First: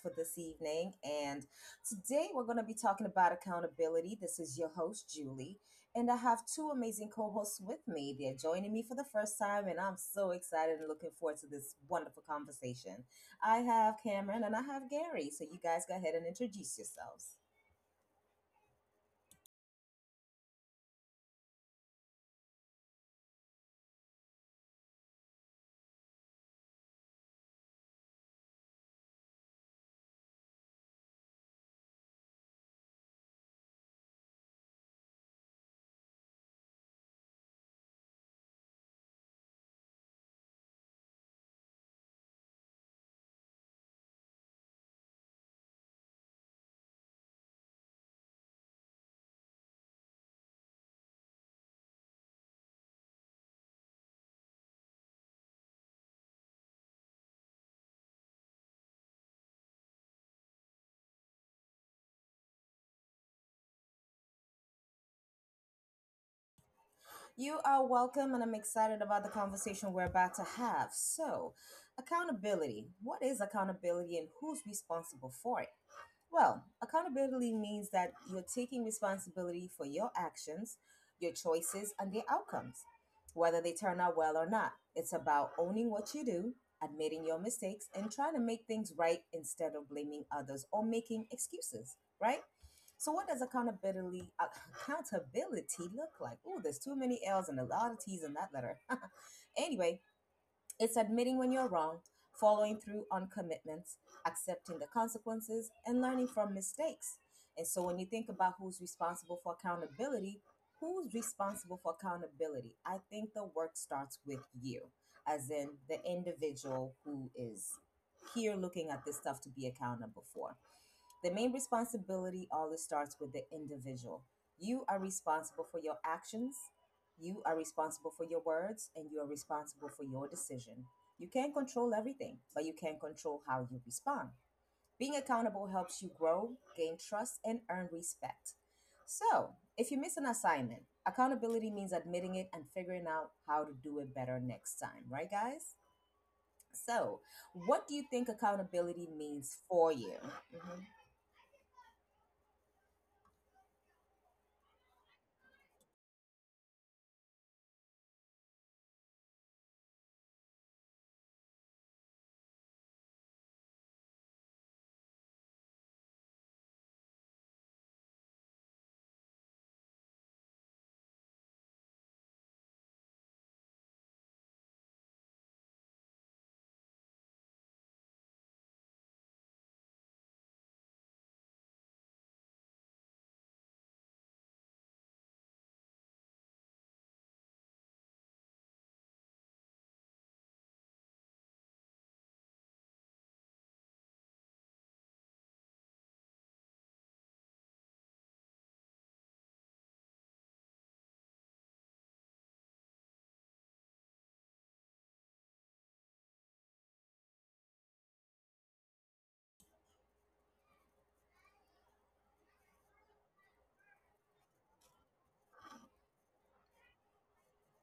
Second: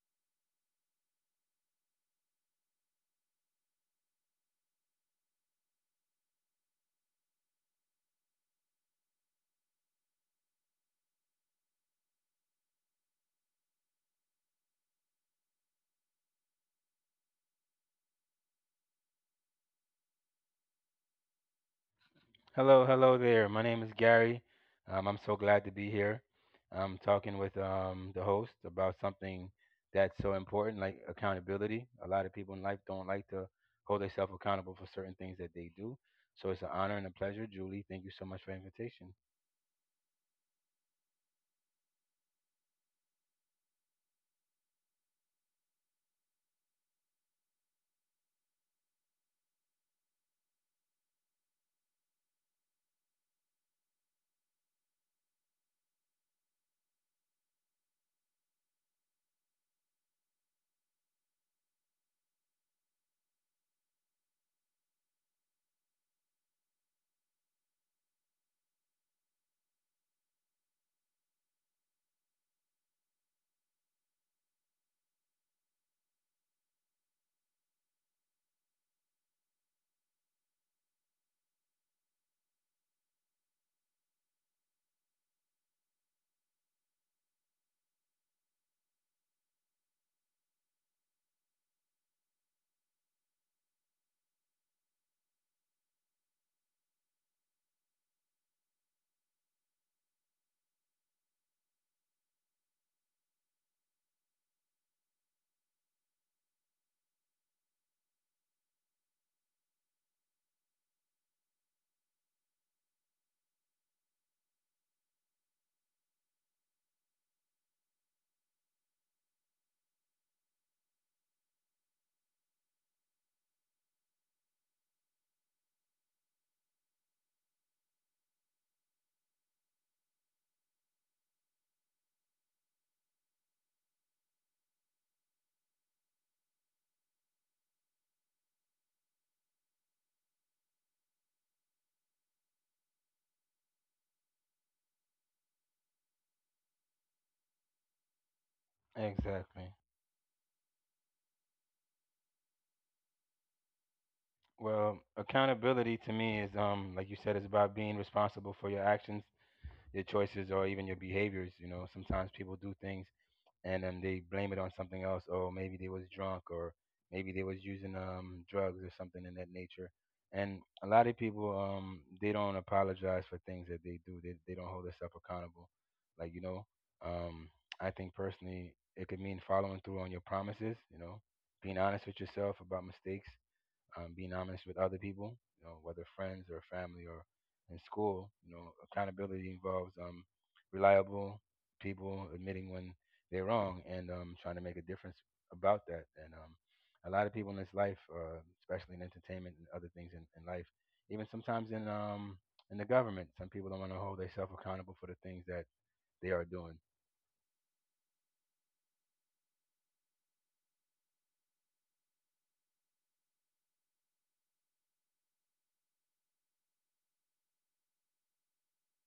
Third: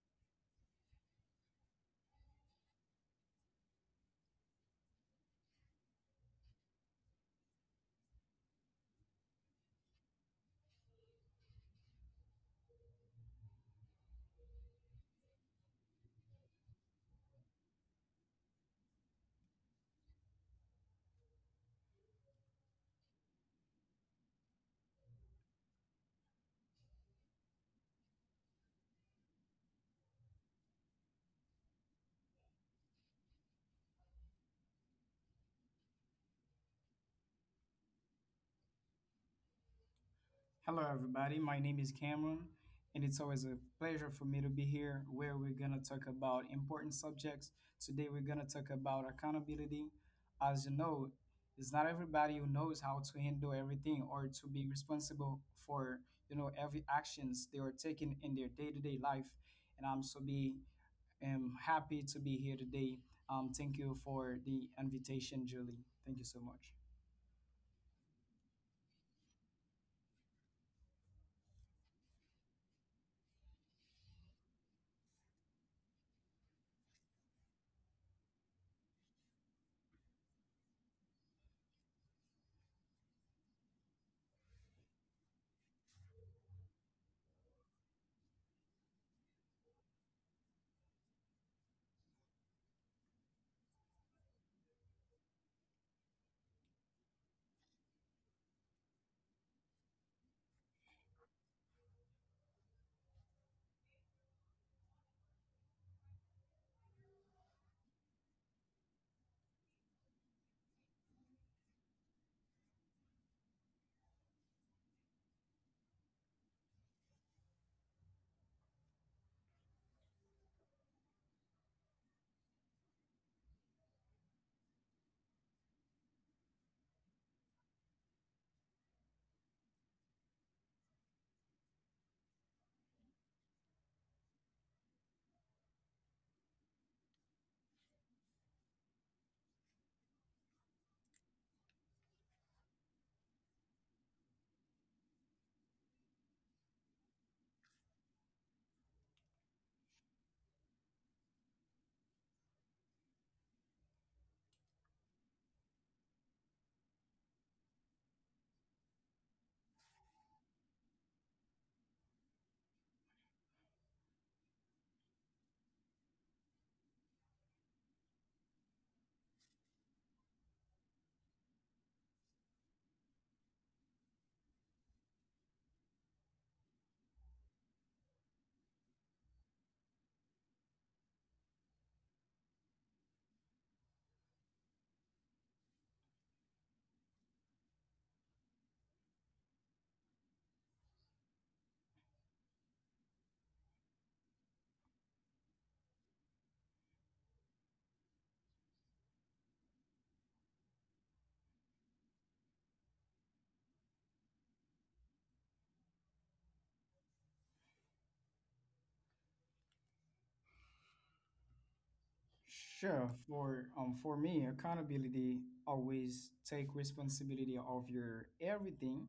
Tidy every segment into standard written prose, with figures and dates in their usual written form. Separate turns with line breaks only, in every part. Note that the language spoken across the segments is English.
for this evening. And today we're going to be talking about accountability. This is your host, Julie, and I have two amazing co hosts with me. They're joining me for the first time, and I'm so excited and looking forward to this wonderful conversation. I have Cameron and I have Gary, so you guys go ahead and introduce yourselves.
Hello, hello there. My name is Gary. I'm so glad to be here. I'm talking with the host about something that's so important, like accountability. A lot of people in life don't like to hold themselves accountable for certain things that they do. So it's an honor and a pleasure. Julie, thank you so much for the invitation.
Hello, everybody. My name is Cameron, and it's always a pleasure for me to be here where we're going to talk about important subjects. Today, we're going to talk about accountability. As you know, it's not everybody who knows how to handle everything or to be responsible for every actions they are taking in their day-to-day life. And I'm so be happy to be here today. Thank you for the invitation, Julie. Thank you so much.
You are welcome, and I'm excited about the conversation we're about to have. So, accountability. What is accountability and who's responsible for it? Well, accountability means that you're taking responsibility for your actions, your choices, and their outcomes, whether they turn out well or not. It's about owning what you do, admitting your mistakes, and trying to make things right instead of blaming others or making excuses, right? So, what does accountability look like? Oh, there's too many L's and a lot of T's in that letter. Anyway, it's admitting when you're wrong, following through on commitments, accepting the consequences, and learning from mistakes. And so when you think about who's responsible for accountability? I think the work starts with you, as in the individual who is here looking at this stuff to be accountable for. The main responsibility always starts with the individual. You are responsible for your actions, you are responsible for your words, and you are responsible for your decision. You can't control everything, but you can control how you respond. Being accountable helps you grow, gain trust, and earn respect. So, if you miss an assignment, accountability means admitting it and figuring out how to do it better next time, right, guys? So, what do you
Exactly.
think accountability means for you? Mm-hmm.
Well, accountability to me is, like you said, is about being responsible for your actions, your choices, or even your behaviors. You know, sometimes people do things and they blame it on something else. Oh, maybe they was drunk, or maybe they was using drugs or something in that nature. And a lot of people, they don't apologize for things that they do. They don't hold themselves accountable. Like you know, um, I think personally, it could mean following through on your promises. You know, being honest with yourself about mistakes being honest with other people, you know, whether friends or family or in school. You know, accountability involves reliable people admitting when they're wrong and trying to make a difference about that. And a lot of people in this life, especially in entertainment and other things in life, even sometimes in the government, some people don't want to hold themselves accountable for the things that they are doing.
Sure. For me, accountability always take responsibility of your everything.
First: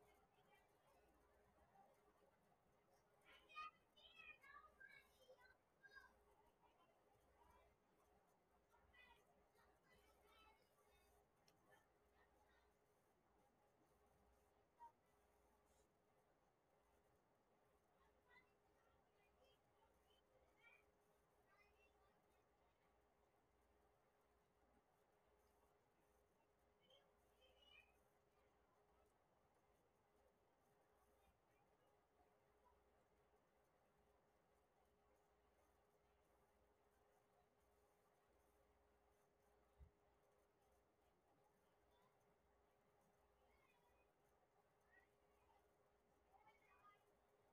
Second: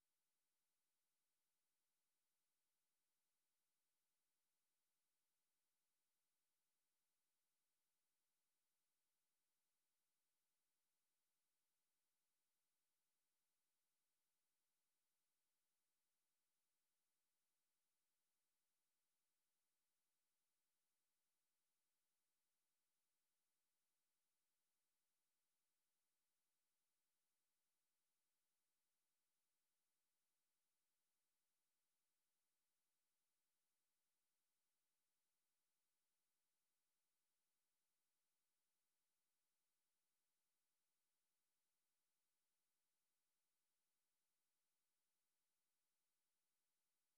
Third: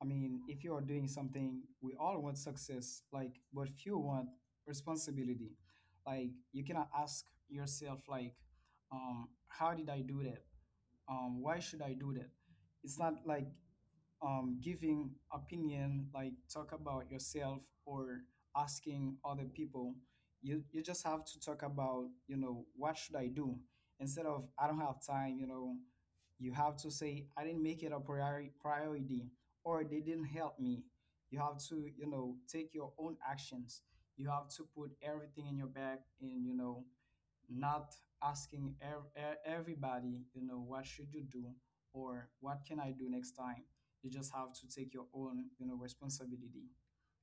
I mean, if you are doing something, we all want success, like, but few want responsibility. Like, you cannot ask yourself, like, how did I do that? Why should I do that? It's not like giving opinion, like talk about yourself or asking other people. You just have to talk about what should I do instead of I don't have time. You have to say I didn't make it a priority, or they didn't help me. You have to take your own actions. You have to put everything in your bag and not asking everybody, what should you do or what can I do next time? You just have to take your own responsibility.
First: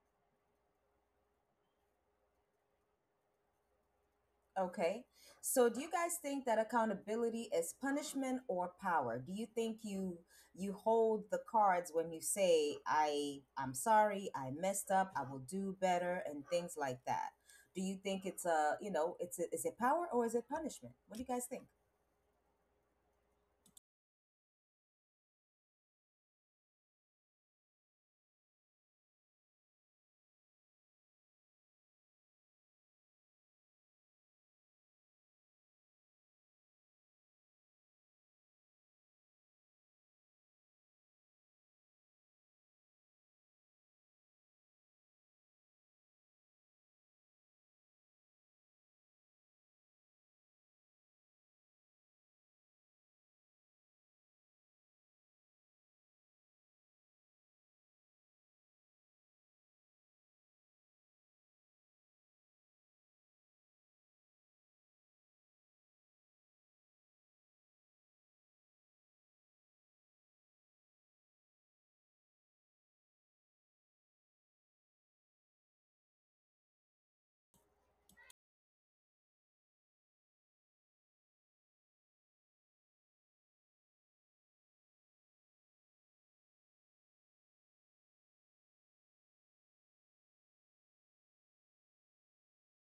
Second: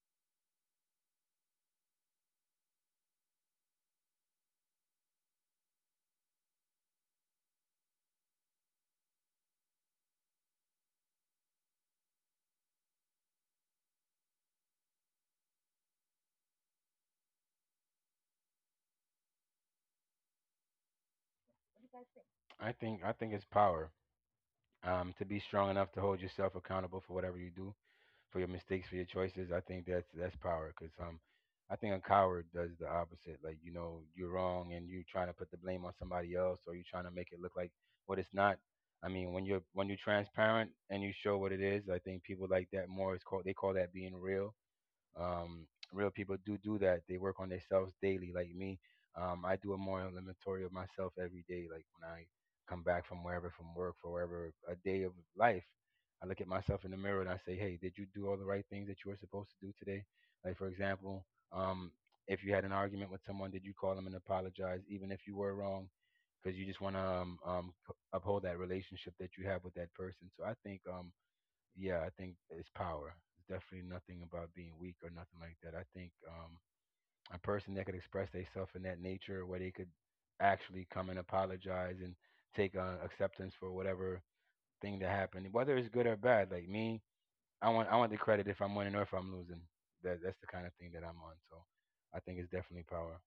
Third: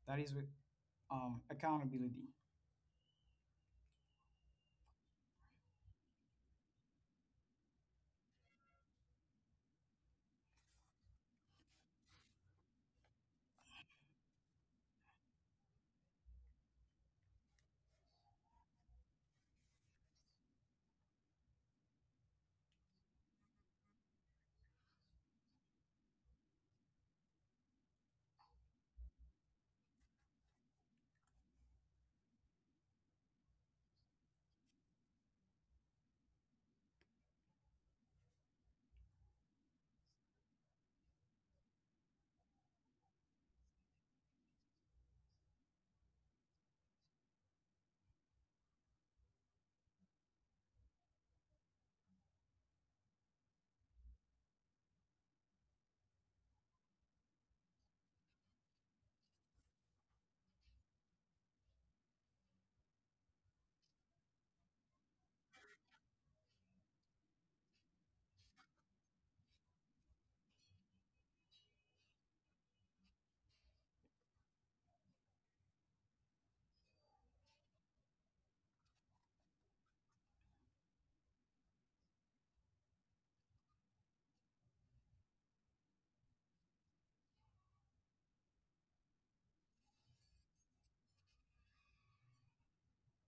That is with accountability.
Okay. So do you guys think that accountability is punishment or power? Do you think you hold the cards when you say I'm sorry, I messed up, I will do better and things like that? Do you think it's a, you know, is it power or is it punishment? What do you guys think?
I think it's power to be strong enough to hold yourself accountable for whatever you do, for your mistakes, for your choices. I think that's power. Cause I think a coward does the opposite. Like you know, you're wrong, and you're trying to put the blame on somebody else, or you're trying to make it look like what it's not. I mean, when you're transparent and you show what it is, I think people like that more is called they call that being real. Um, real people do that. They work on themselves daily, like me. I do a more inventory of myself every day. Like when I come back from wherever, from work, for wherever, a day of life, I look at myself in the mirror and I say, "Hey, did you do all the right things that you were supposed to do today?" Like for example, um, if you had an argument with someone, did you call them and apologize, even if you were wrong? Because you just want to uphold that relationship that you have with that person. So I think yeah, I think it's power. It's definitely nothing about being weak or nothing like that. I think a person that could express themselves in that nature, where they could actually come and apologize and take acceptance for whatever thing that happened, whether it's good or bad. Like me, I want the credit if I'm winning or if I'm losing. That's the kind of thing that I'm on. So I think it's definitely power.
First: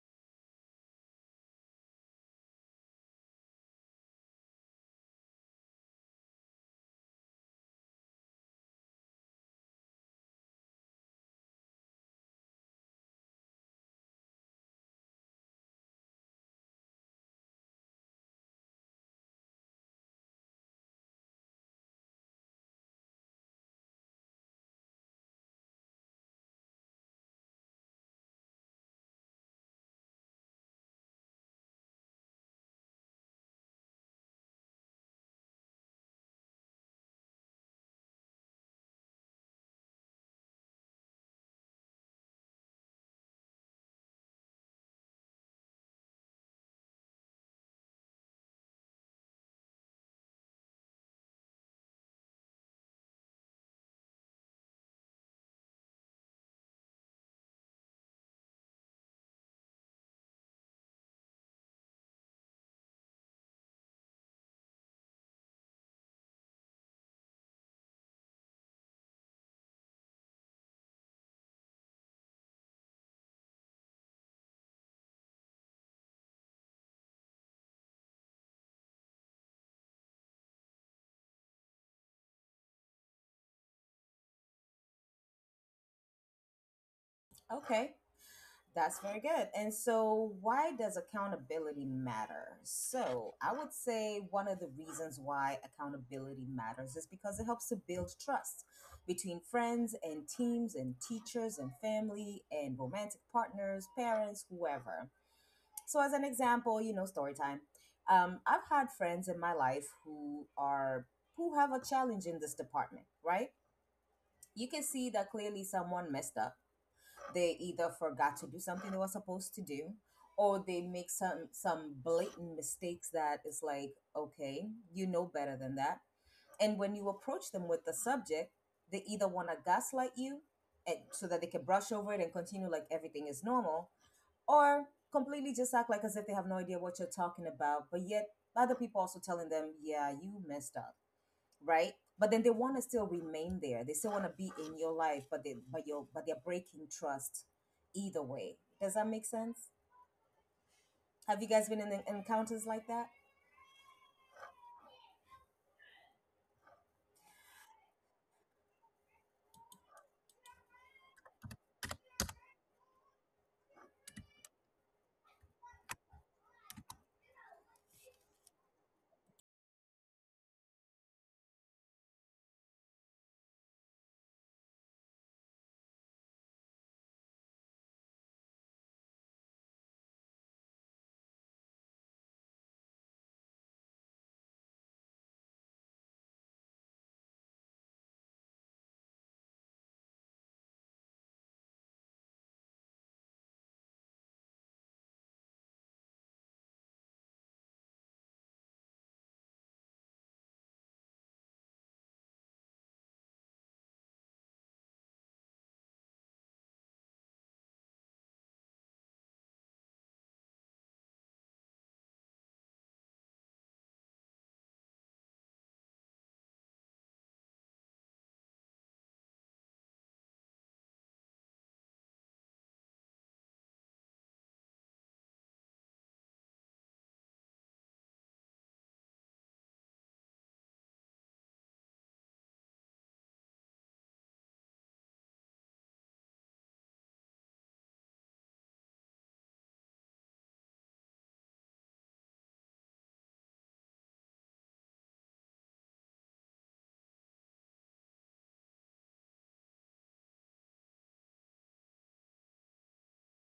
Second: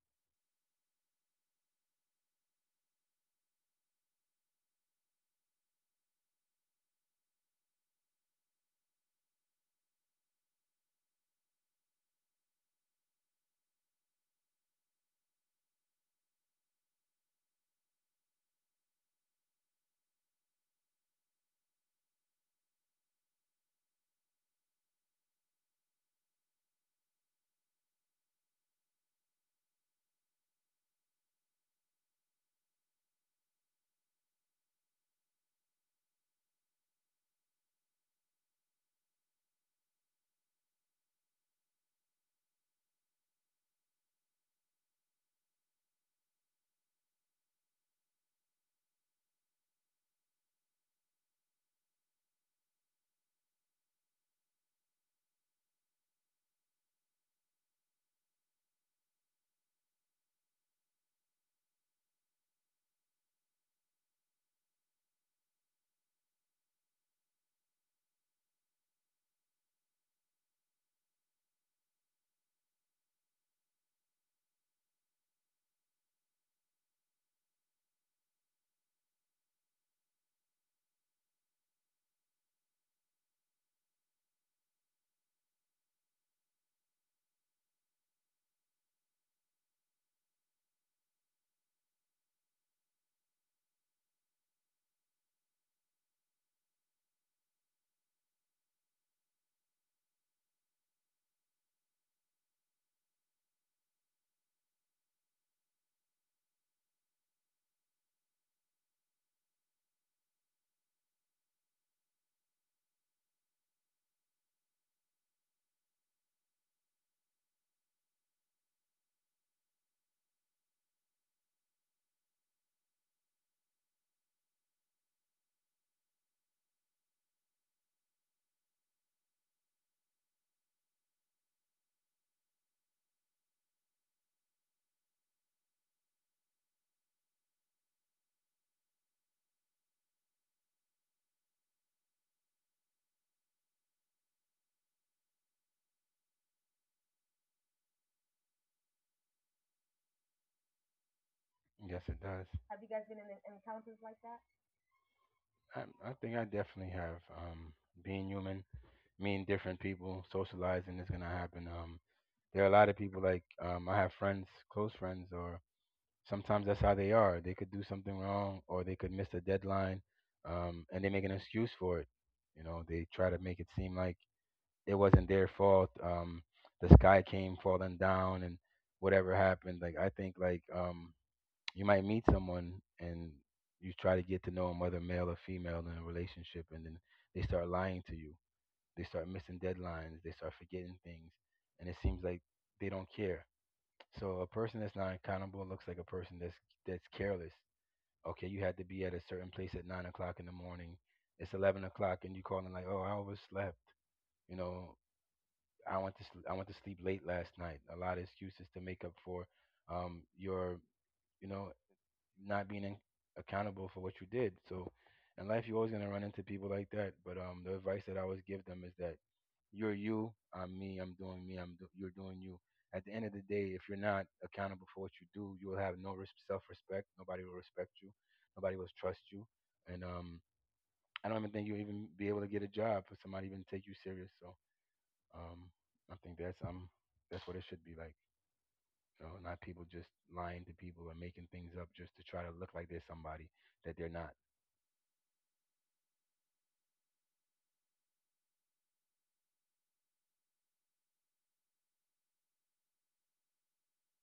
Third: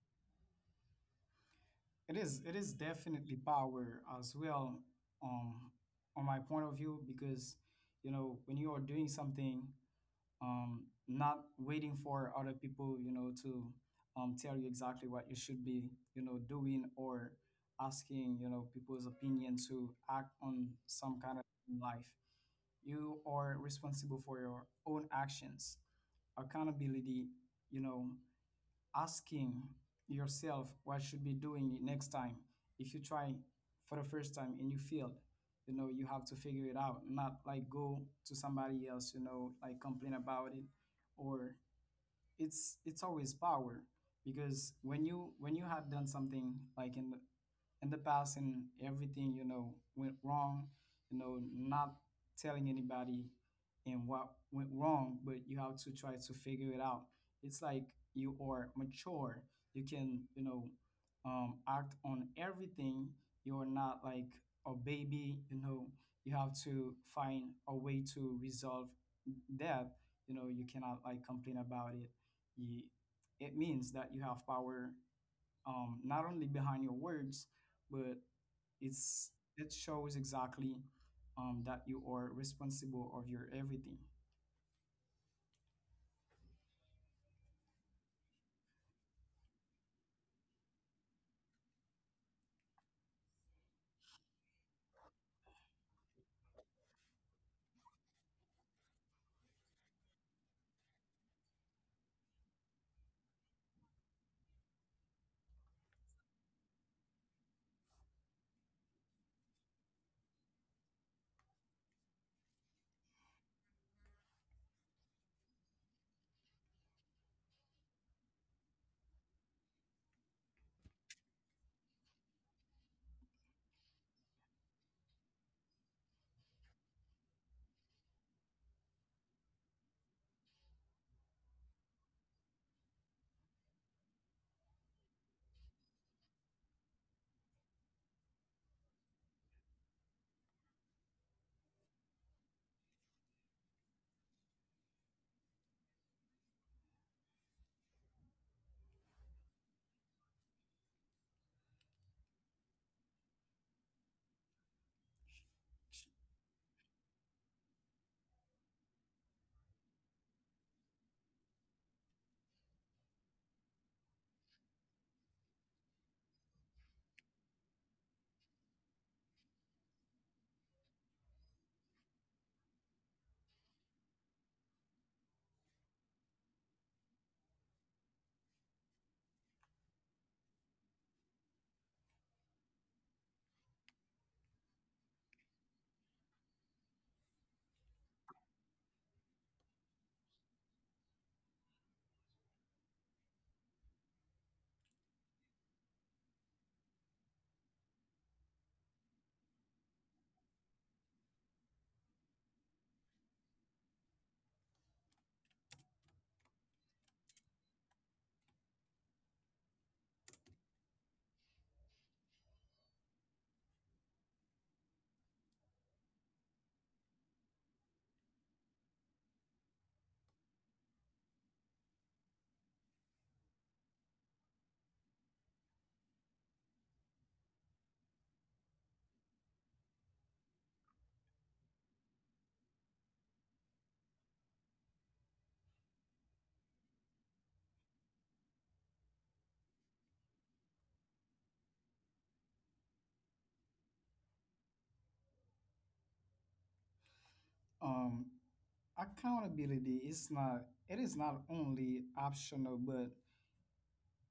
It is definitely power as well, um, on my point of view, because when you are doing something, not waiting for other people, to tell you exactly what you should be doing, or asking people's opinion to act on some kind of life. You are responsible for your own actions. Accountability, you know asking yourself what should be doing next time. If you try for the first time and you failed, you have to figure it out, not like go to somebody else, like complain about it. Or it's always power, because when you have done something, like in the past, and everything went wrong, not telling anybody and what went wrong, but you have to try to figure it out. It's like you are mature, you can, act on everything. You're not like a baby, you have to find a way to resolve that. You cannot like complain about it. You, it means that you have power, not only behind your words, but it's it shows exactly, that you are responsible of your everything.
Okay. That's very good. And so, why does accountability matter? So, I would say one of the reasons why accountability matters is because it helps to build trust between friends and teams and teachers and family and romantic partners, parents, whoever. So, as an example, story time. I've had friends in my life who have a challenge in this department, right? You can see that clearly someone messed up, they either forgot to do something they were supposed to do, or they make some blatant mistakes that is like, okay, you know better than that. And when you approach them with the subject, they either want to gaslight you so that they can brush over it and continue like everything is normal, or completely just act like as if they have no idea what you're talking about, but yet other people also telling them, yeah, you messed up, right? But then they want to still remain there. They still want to be in your life, but they're breaking trust. Either way, does that make sense?
Yes, it
Have
does.
you guys been in encounters like that?
I, I think I definitely have, being human, meeting different people, socializing is gonna happen. There are a lot of people like I have friends, close friends, or sometimes that's how they are. They could do something wrong, or they could miss a deadline, and they make an excuse for it. You know, they try to make it seem like it wasn't their fault. The sky came falling down, and whatever happened. Like I think, like you might meet someone and you try to get to know them, whether male or female, in a relationship, and then they start lying to you. They start missing deadlines. They start forgetting things, and it seems like they don't care. So a person that's not accountable looks like a person that's careless. Okay, you had to be at a certain place at 9 o'clock in the morning. It's 11 o'clock, and you calling like, "Oh, I overslept." You know, I went to sleep late last night. A lot of excuses to make up for your you know not being accountable for what you did. So in life, you're always gonna run into people like that. But the advice that I always give them is that you're you, I'm me, I'm doing me, you're doing you. At the end of the day, if you're not accountable for what you do, you will have no self-respect. Nobody will respect you. Nobody will trust you. And I don't even think you'll even be able to get a job if somebody even take you serious. So um, I think that's what it should be like you know, not people just lying to people and making things up just to try to look like they're somebody that they're not.
Um, accountability is not only optional, but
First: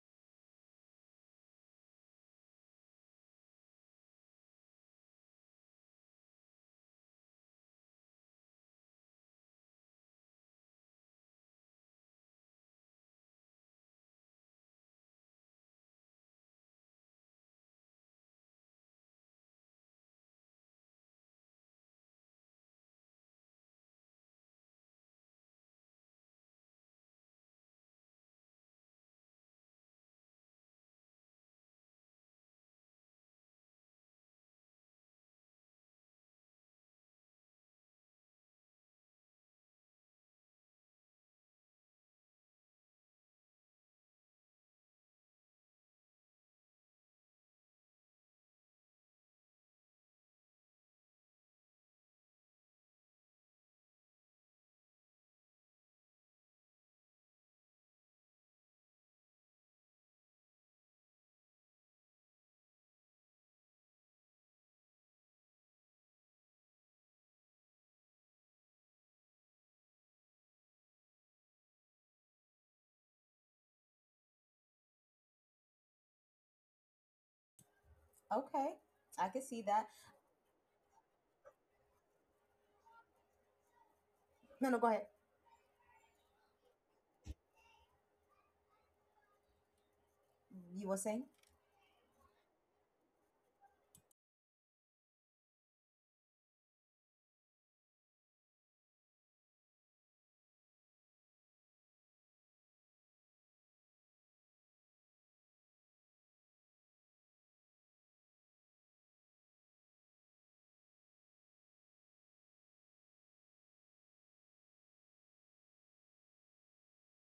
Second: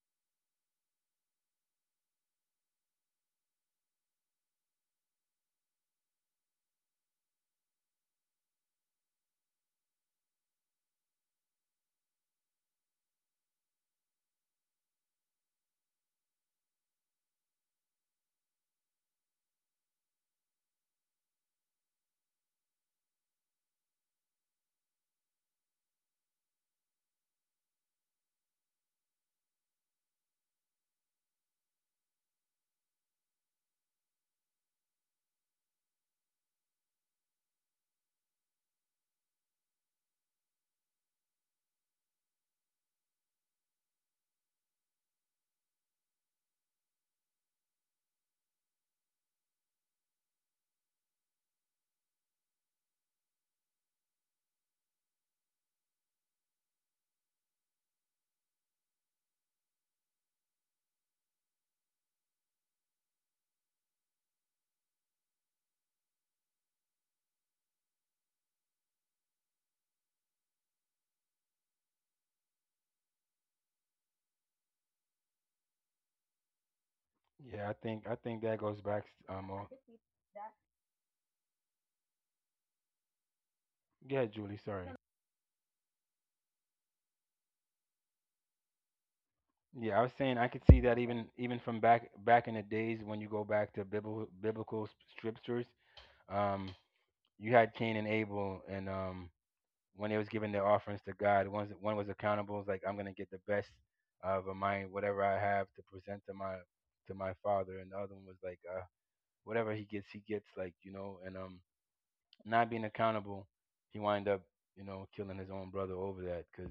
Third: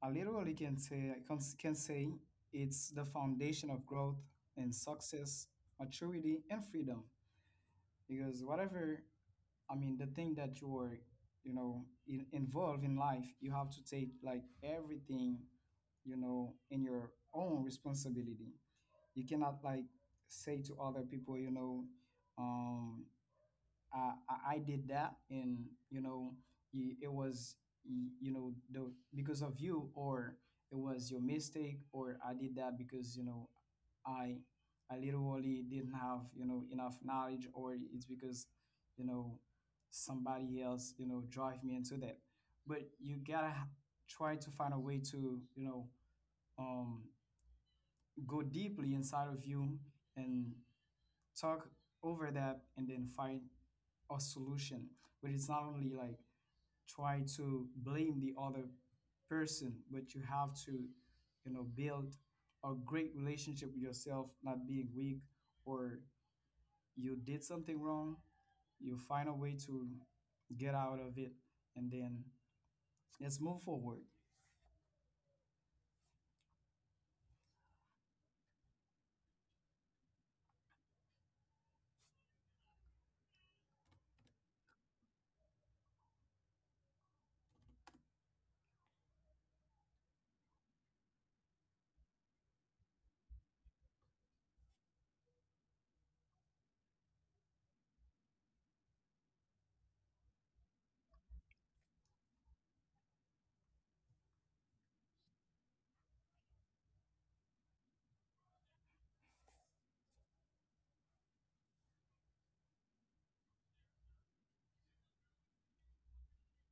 I literally can say it's the foundation of growth and success, maturity, and freedom. Because whatever, I mean, the thing that you're, involved in life, you have to take, like, everything, in your own responsibility. You cannot like say to other people, um, I did that, and you know, it was, y- you know, the because of you, or it was your mistake, or I did that because I I literally didn't have enough knowledge, or it's because you know somebody else drive me into that. But you gotta try to find a way to um, go deeply inside of you and talk over that, and then find a solution. But it's not only like try to blame the other person, but you have to build a great relationship with yourself, not being weak, or you did something wrong, you find a way to get out of it, and then let's move forward.
Yeah, I think I
Okay,
think that goes
I
back.
can see that.
Oh, yeah,
No, no, go
Julie,
ahead.
sorry. Yeah, I was saying
You
I
were
could see
saying?
that even from back in the days when you go back to biblical scriptures, um, you had Cain and Abel, and when they was giving their offerings to God, one was accountable, it's like I'm gonna get the best of my whatever I have to present to my father, and the other one was like, whatever he gets like you know, and not being accountable, he wind up you know killing his own brother over that. Because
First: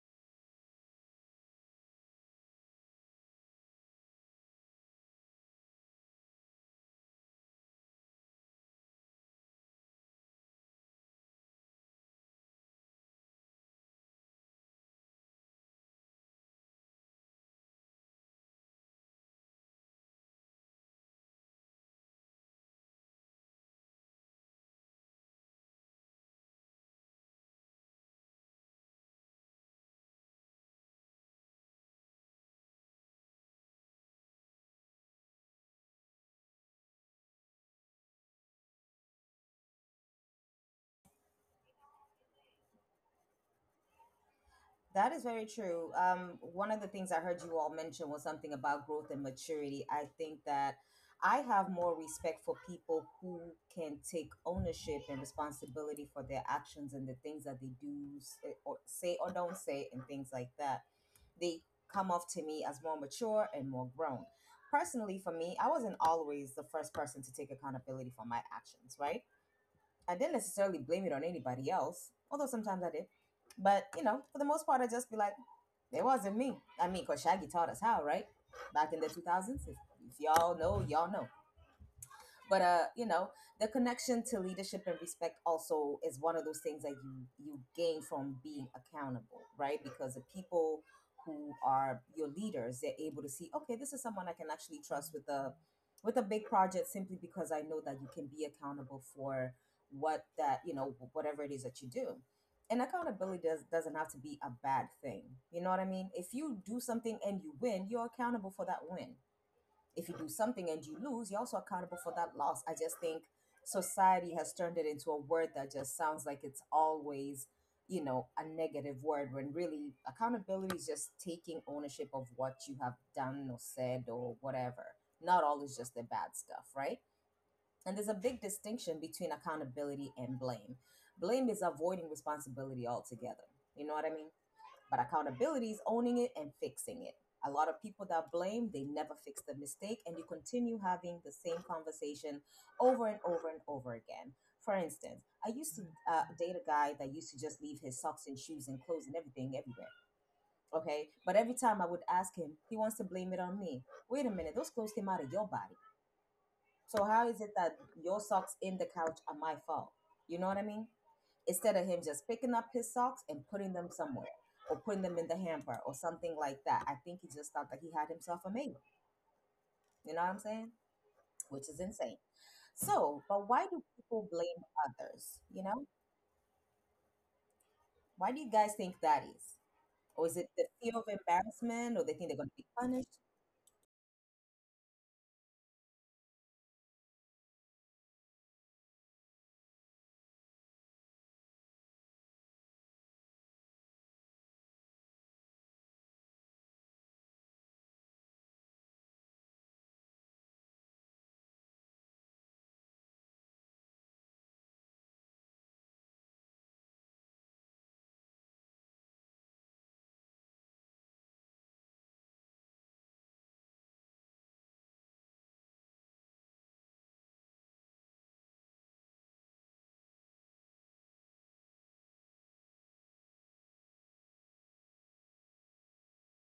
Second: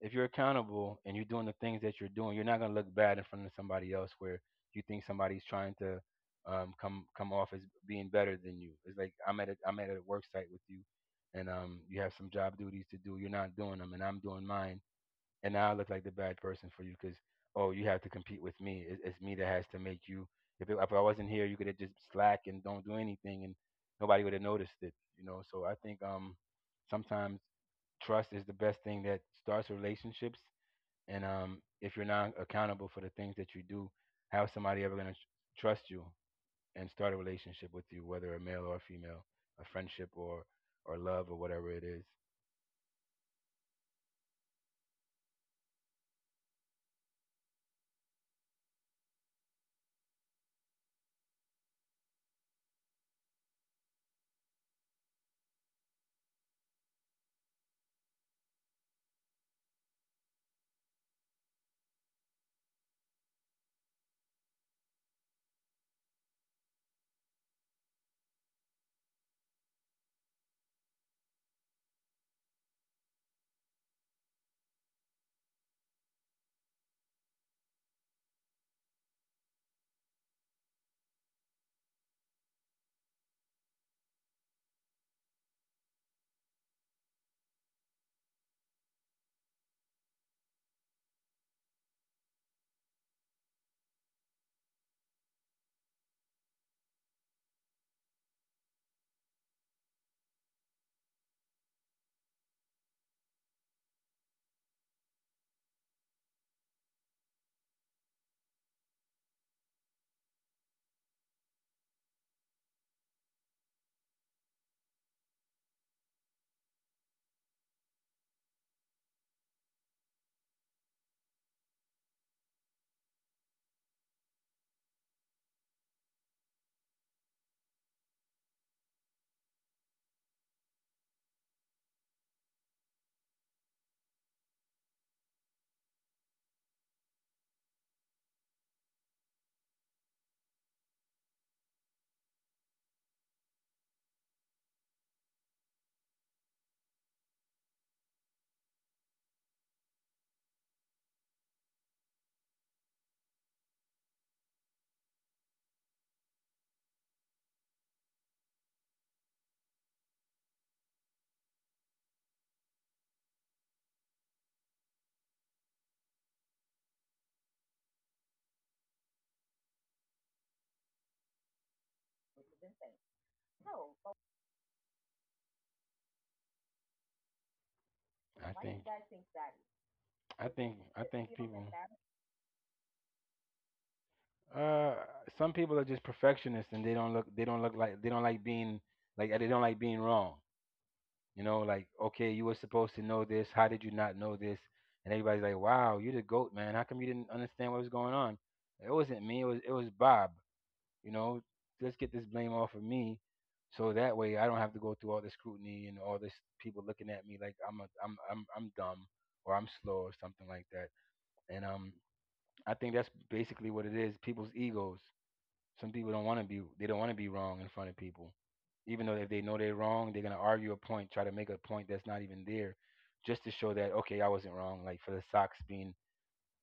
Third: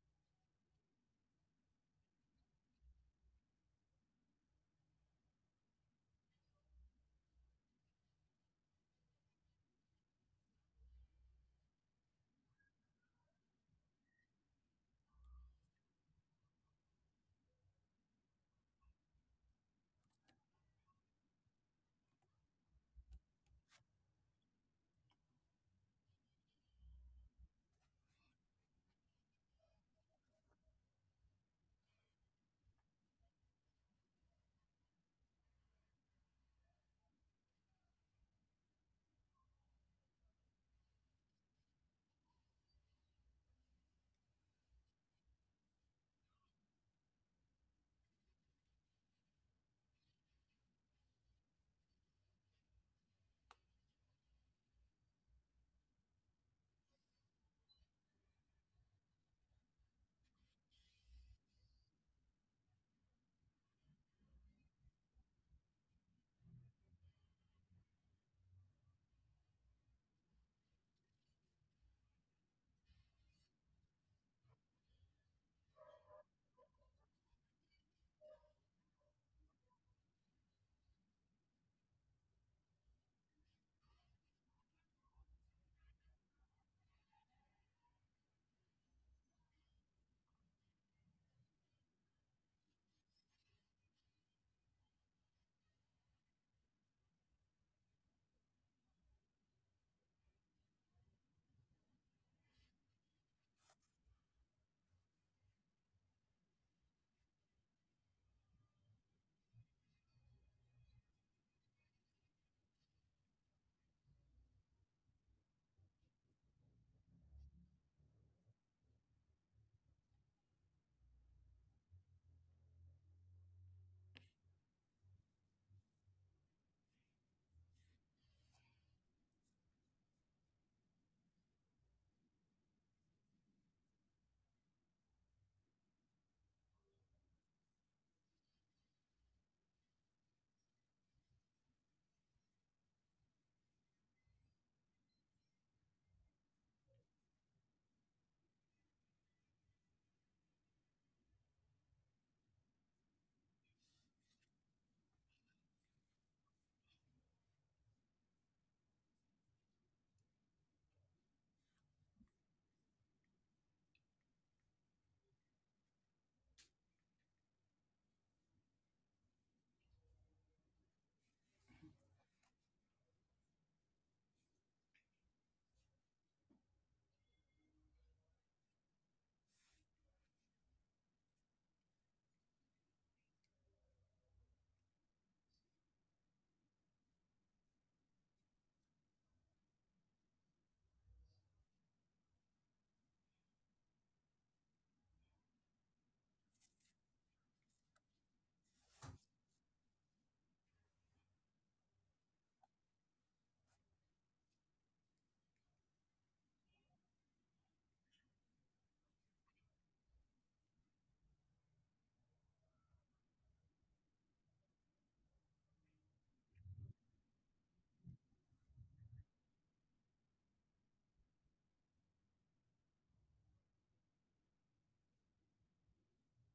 if you're accountable and you're doing the things that you're doing, you're not gonna look bad in front of somebody else where you think somebody's trying to come off as being better than you. It's like I'm at a work site with you, and you have some job duties to do. You're not doing them, and I'm doing mine and now I look like the bad person for you because oh, you have to compete with me. It's me that has to make you. If I wasn't here, you could have just slack and don't do anything, and nobody would have noticed it. You know, so I think sometimes trust is the best thing that starts relationships, and if you're not accountable for the things that you do, how's somebody ever gonna trust you and start a relationship with you, whether a male or a female, a friendship or love or whatever it is?
That is very true. One of the things I heard you all mention was something about growth and maturity. I think that I have more respect for people who can take ownership and responsibility for their actions and the things that they or say or don't say and things like that. They come off to me as more mature and more grown. Personally, for me, I wasn't always the first person to take accountability for my actions, right? I didn't necessarily blame it on anybody else, although sometimes I did. But you know, for the most part, I just be like, it wasn't me. I mean, 'cause Shaggy taught us how, right? Back in the 2000s. If y'all know, y'all know. But you know, the connection to leadership and respect also is one of those things that you gain from being accountable, right? Because the people who are your leaders, they're able to see, okay, this is someone I can actually trust with a big project, simply because I know that you can be accountable for what that you know, whatever it is that you do. And doesn't have to be a bad thing, you know what I mean? If you do something and you win, you're accountable for that win. If you do something and you lose, you're also accountable for that loss. I just think society has turned it into a word that just sounds like it's always, you know, a negative word, when really accountability is just taking ownership of what you have done or said or whatever. Not always just the bad stuff, right? And there's a big distinction between accountability and blame. Blame is avoiding responsibility altogether. You know what I mean? But accountability is owning it and fixing it. A lot of people that blame, they never fix the mistake, and you continue having the same conversation over and over and over again. For instance, I used to date a guy that used to just leave his socks and shoes and clothes and everything everywhere. Okay, but every time I would ask him, he wants to blame it on me. Wait a minute, those clothes came out of your body. So how is it that your socks in the couch are my fault? You know what I mean? Instead of him just picking up his socks and putting them somewhere or putting them in the hamper or something like that. I think he just thought that he had himself a mate. You know what I'm saying? Which is insane. So, but why do people blame others? You know?
I Why think do
Why
you
do
guys
you
think
guys
that?
think that is?
I think
Or is
I
it the
think
fear of
people.
embarrassment or they think they're gonna be punished?
Uh, some people are just perfectionists and they don't look like they don't like being like they don't like being wrong. You know, like okay, you were supposed to know this. How did you not know this? And everybody's like, "Wow, you're the goat, man. How come you didn't understand what was going on?" It wasn't me. It was Bob. You know, let's get this blame off of me, so that way I don't have to go through all this scrutiny and all this people looking at me like I'm dumb or I'm slow or something like that. And I think that's basically what it is. People's egos. Some people don't want to be they don't want to be wrong in front of people. Even though if they know they're wrong, they're gonna argue a point, try to make a point that's not even there, just to show that okay, I wasn't wrong. Like for the socks being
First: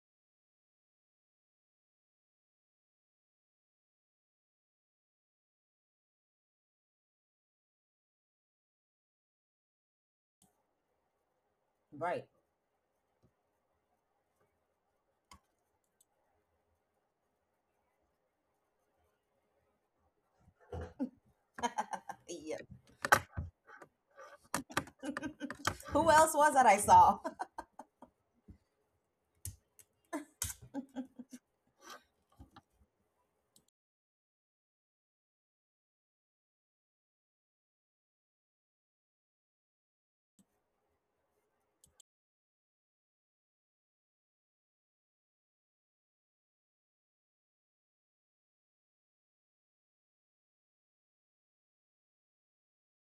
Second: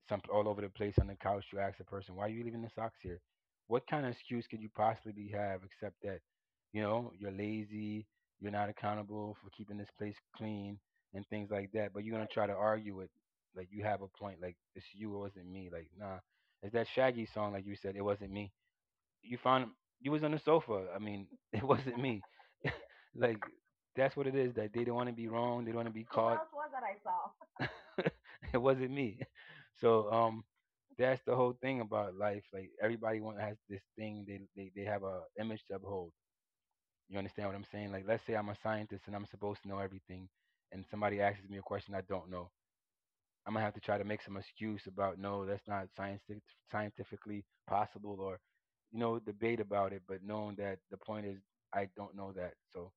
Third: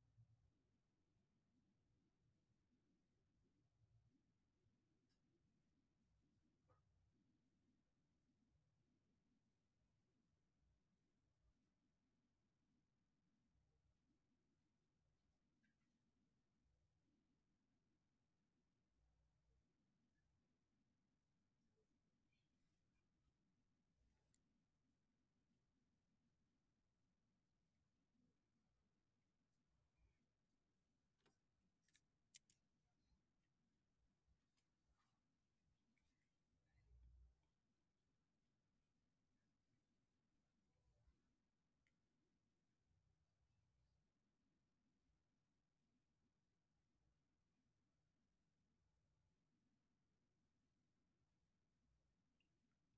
some all over the place on the couch, you ask the person, why are you leaving the socks here? What kind of excuse could you possibly have except that, you know, you're lazy, you're not accountable for keeping this place clean and things like that. But
Right.
you're gonna try to argue it, like you have a point, like it's you, it wasn't me. Like nah, it's that Shaggy song, like you said, it wasn't me you found you was on the sofa. I mean, it wasn't me.
Yeah.
Like that's what it is. That they don't want to be wrong. They don't
Who
want to be
else was that
caught.
I saw?
Saw? it wasn't me. So that's the whole thing about life. Like everybody want has this thing. They have a image to uphold. You understand what I'm saying? Like let's say I'm a scientist and I'm supposed to know everything, and somebody asks me a question I don't know. I'm gonna have to try to make some excuse about no, that's not scientific, scientifically possible, or you know, debate about it. But knowing that the point is, I don't know that. So,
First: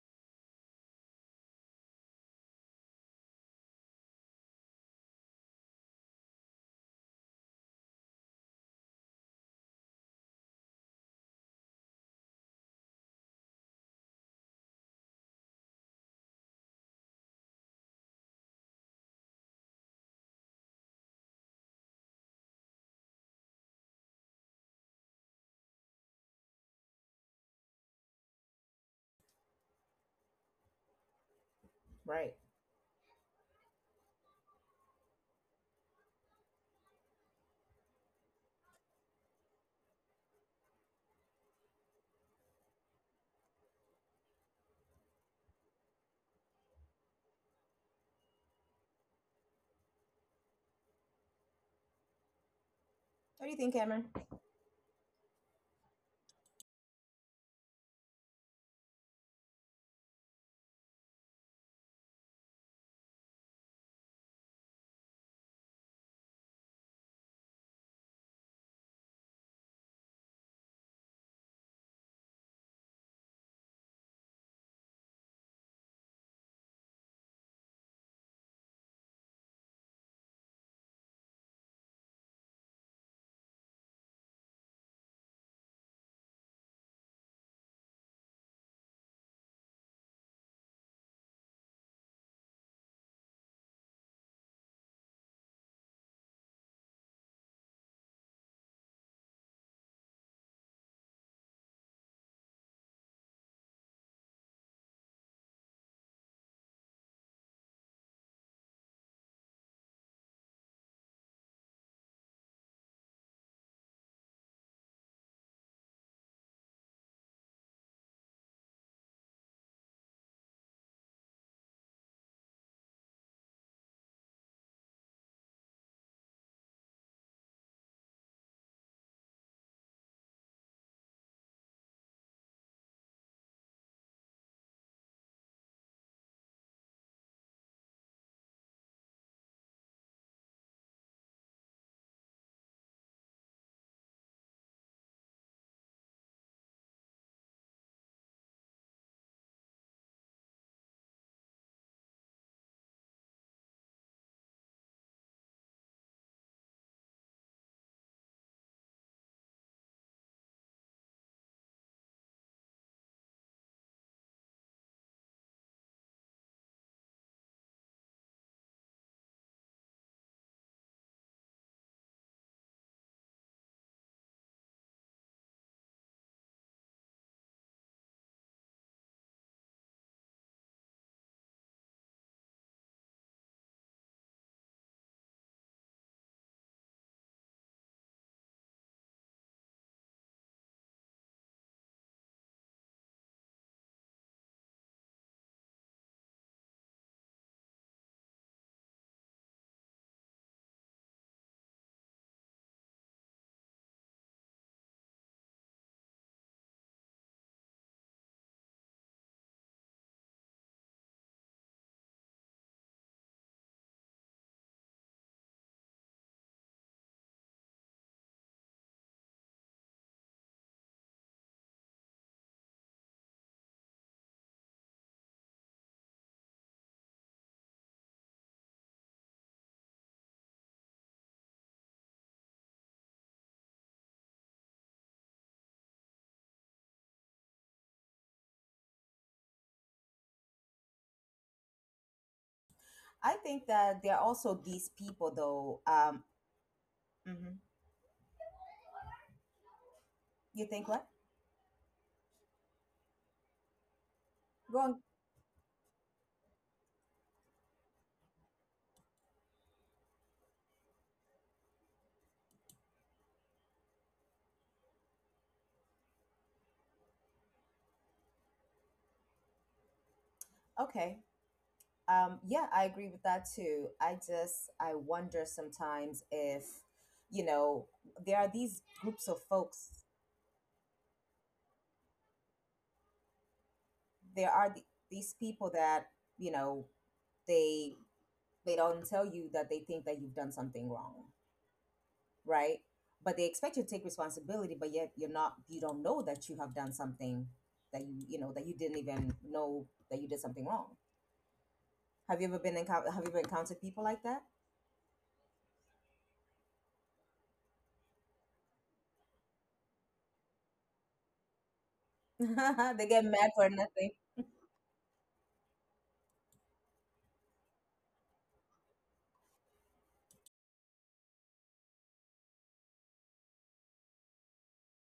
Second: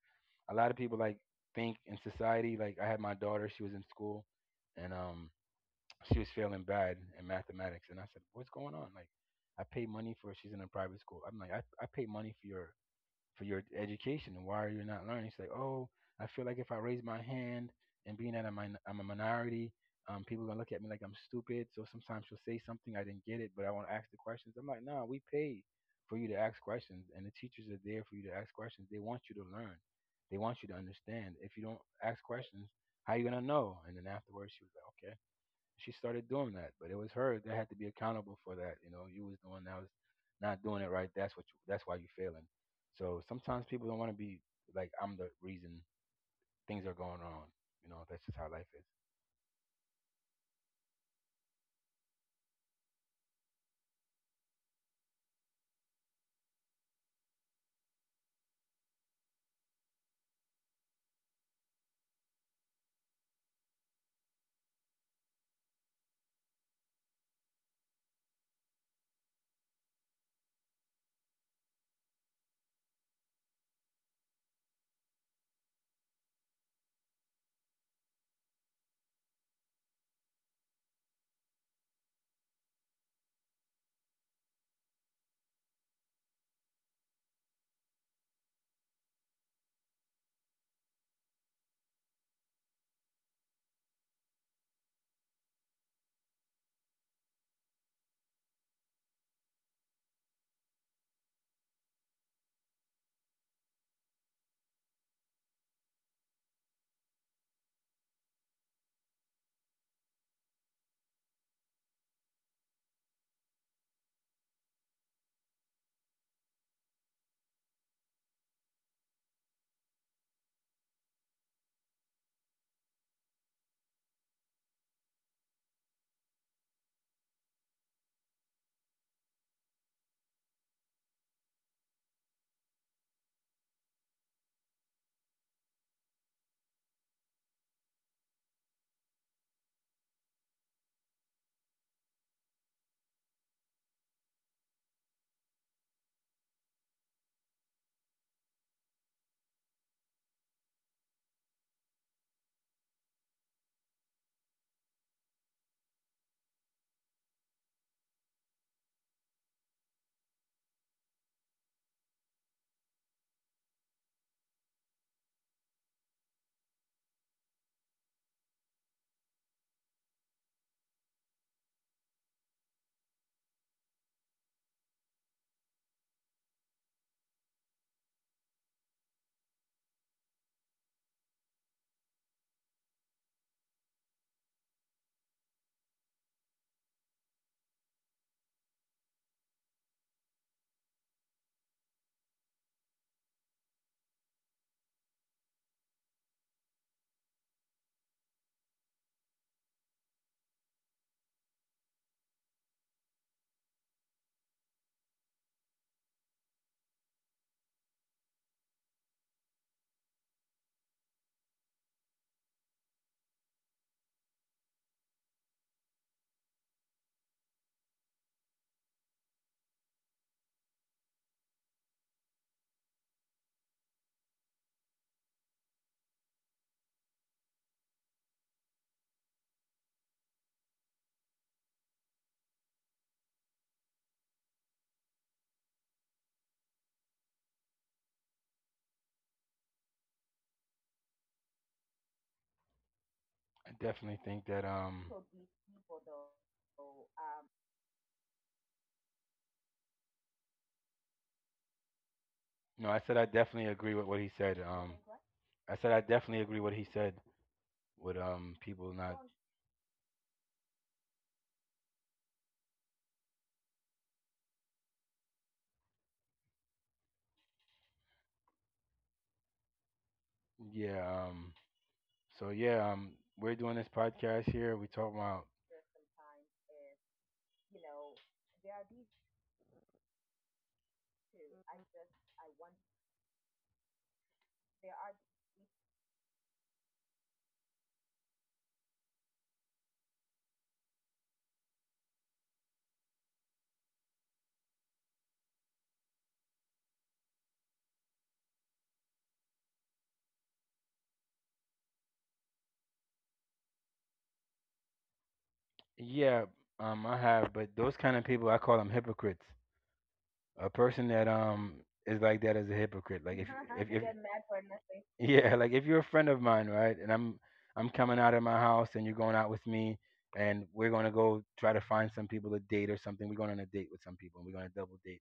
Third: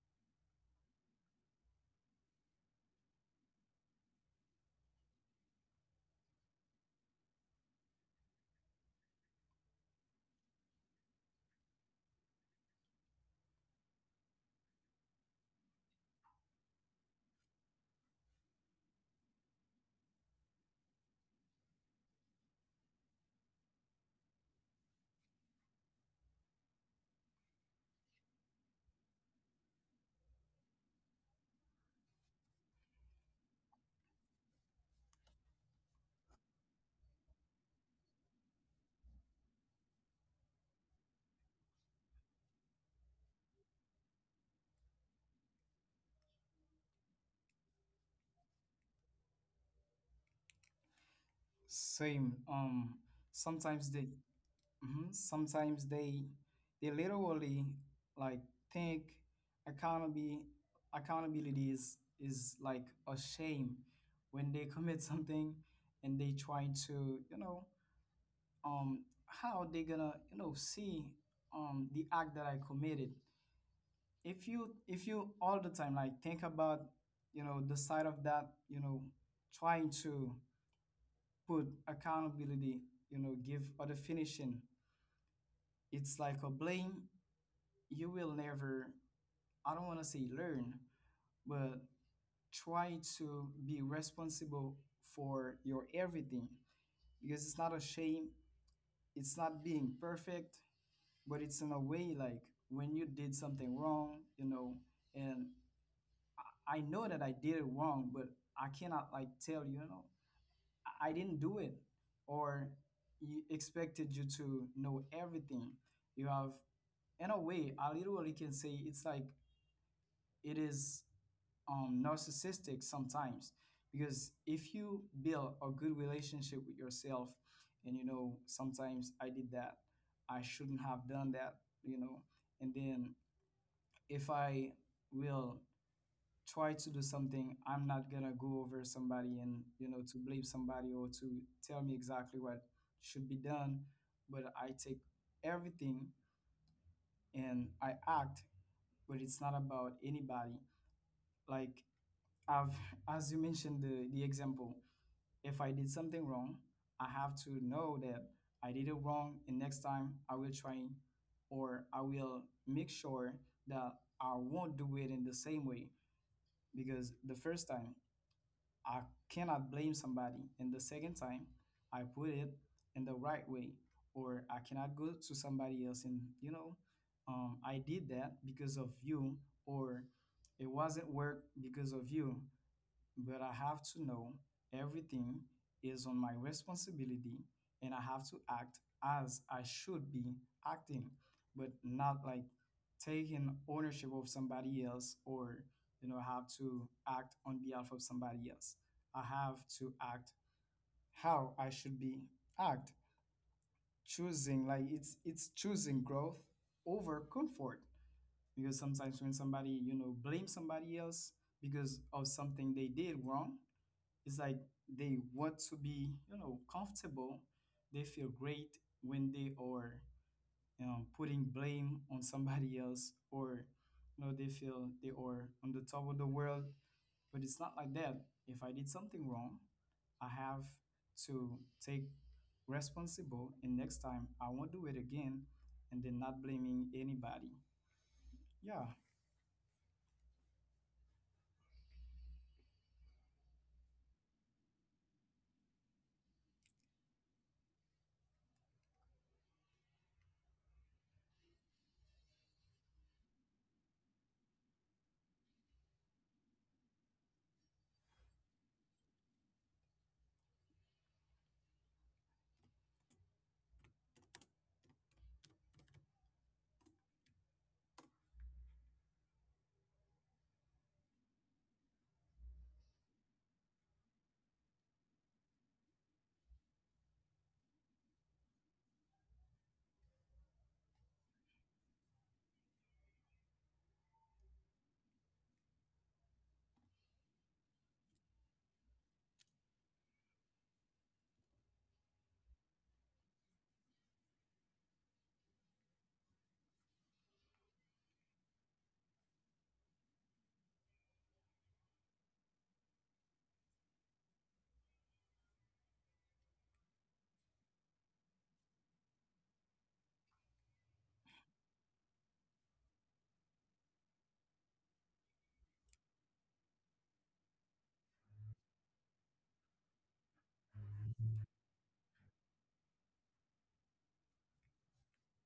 a lot of people like think in society. Like I had my daughter; she was in school, and she was failing bad in mathematics. And I said, "What's going on?" Like, I pay money for. She's in a private school. I'm like, I pay money for your education. Why are you not learning? She's like, oh, I feel like if I raise my hand and being that I'm a minority, people gonna look at me like I'm stupid. So sometimes she'll say something I didn't get it, but I want to ask the questions. I'm like, nah, we pay for you to ask questions, and the teachers are there for you to ask questions. They want you to learn. They want you to understand. If you don't ask
Right.
questions, how are you gonna know? And then afterwards, she was like, okay. She started doing that, but it was her that had to be accountable for that. You know, you was the one that was not doing it right. That's what you, that's why you are failing. So sometimes people don't want to be like I'm the reason things are going wrong. You know, that's just how life is.
Same.
What do you
Sometimes
think,
they,
Cameron?
mhm, Sometimes they literally like think accountability, accountability is like a shame when they commit something, and they try to, how they gonna, see, the act that I committed. If you all the time like think about, the side of that, trying to put accountability, give a finishing, it's like a blame. You will never, I don't want to say learn, but try to be responsible for your everything, because it's not a shame, it's not being perfect, but it's in a way like when you did something wrong, and I know that I did it wrong, but I cannot like tell you, I didn't do it. Or you expected you to know everything. You have, in a way, I literally can say it's like it is, narcissistic sometimes, because if you build a good relationship with yourself, and, sometimes I did that, I shouldn't have done that, you know, and then if I will try to do something, I'm not gonna go over somebody and to blame somebody or to tell me exactly what should be done. But I take everything and I act, but it's not about anybody, like I've as you mentioned the example, if I did something wrong, I have to know that I did it wrong, and next time I will try, or I will make sure that I won't do it in the same way. Because the first time, I cannot blame somebody. And the second time, I put it in the right way. Or I cannot go to somebody else and, I did that because of you, or it wasn't work because of you. But I have to know everything is on my responsibility, and I have to act as I should be acting, but not like taking ownership of somebody else, or have to act on behalf of somebody else. I have to act how I should be act. Choosing, like, it's choosing growth over comfort, because sometimes when somebody blames somebody else because of something they did wrong, it's like they want to be, comfortable. They feel great when they are, putting blame on somebody else, or, they feel they are on the top of the world. But it's not like that. If I did something wrong, I have to take responsible, and next time I won't do it again, and then not blaming anybody. Yeah,
I
I
definitely think
think
that
that there are
um
also these people, though. Mhm. You think what?
no, I said I definitely agree with what he said.
Go on.
I said I definitely agree with what he said with people not.
Okay.
Yeah. um
Yeah,
so
I agree
yeah,
with that
we're
too.
doing
I
this
just
podcast
I
here. We
wonder
talk about.
sometimes if, you know, there are these groups of folks. There are these people that, you know, they they don't tell you that they think that you've done something wrong, right? But they expect you to take responsibility, but yet you're not. You don't know that you have done something that you didn't even know that you did something wrong. Have you ever encountered people like that?
Yeah, I have, but those kind of people, I call them hypocrites. A person that is like that is a
They get
hypocrite. Like
mad
if
for
if That's
nothing.
a if yeah, like if you're a friend of mine, right, and I'm coming out of my house and you're going out with me, and we're gonna go try to find some people to date or something. We're going on a date with some people and we're gonna double date.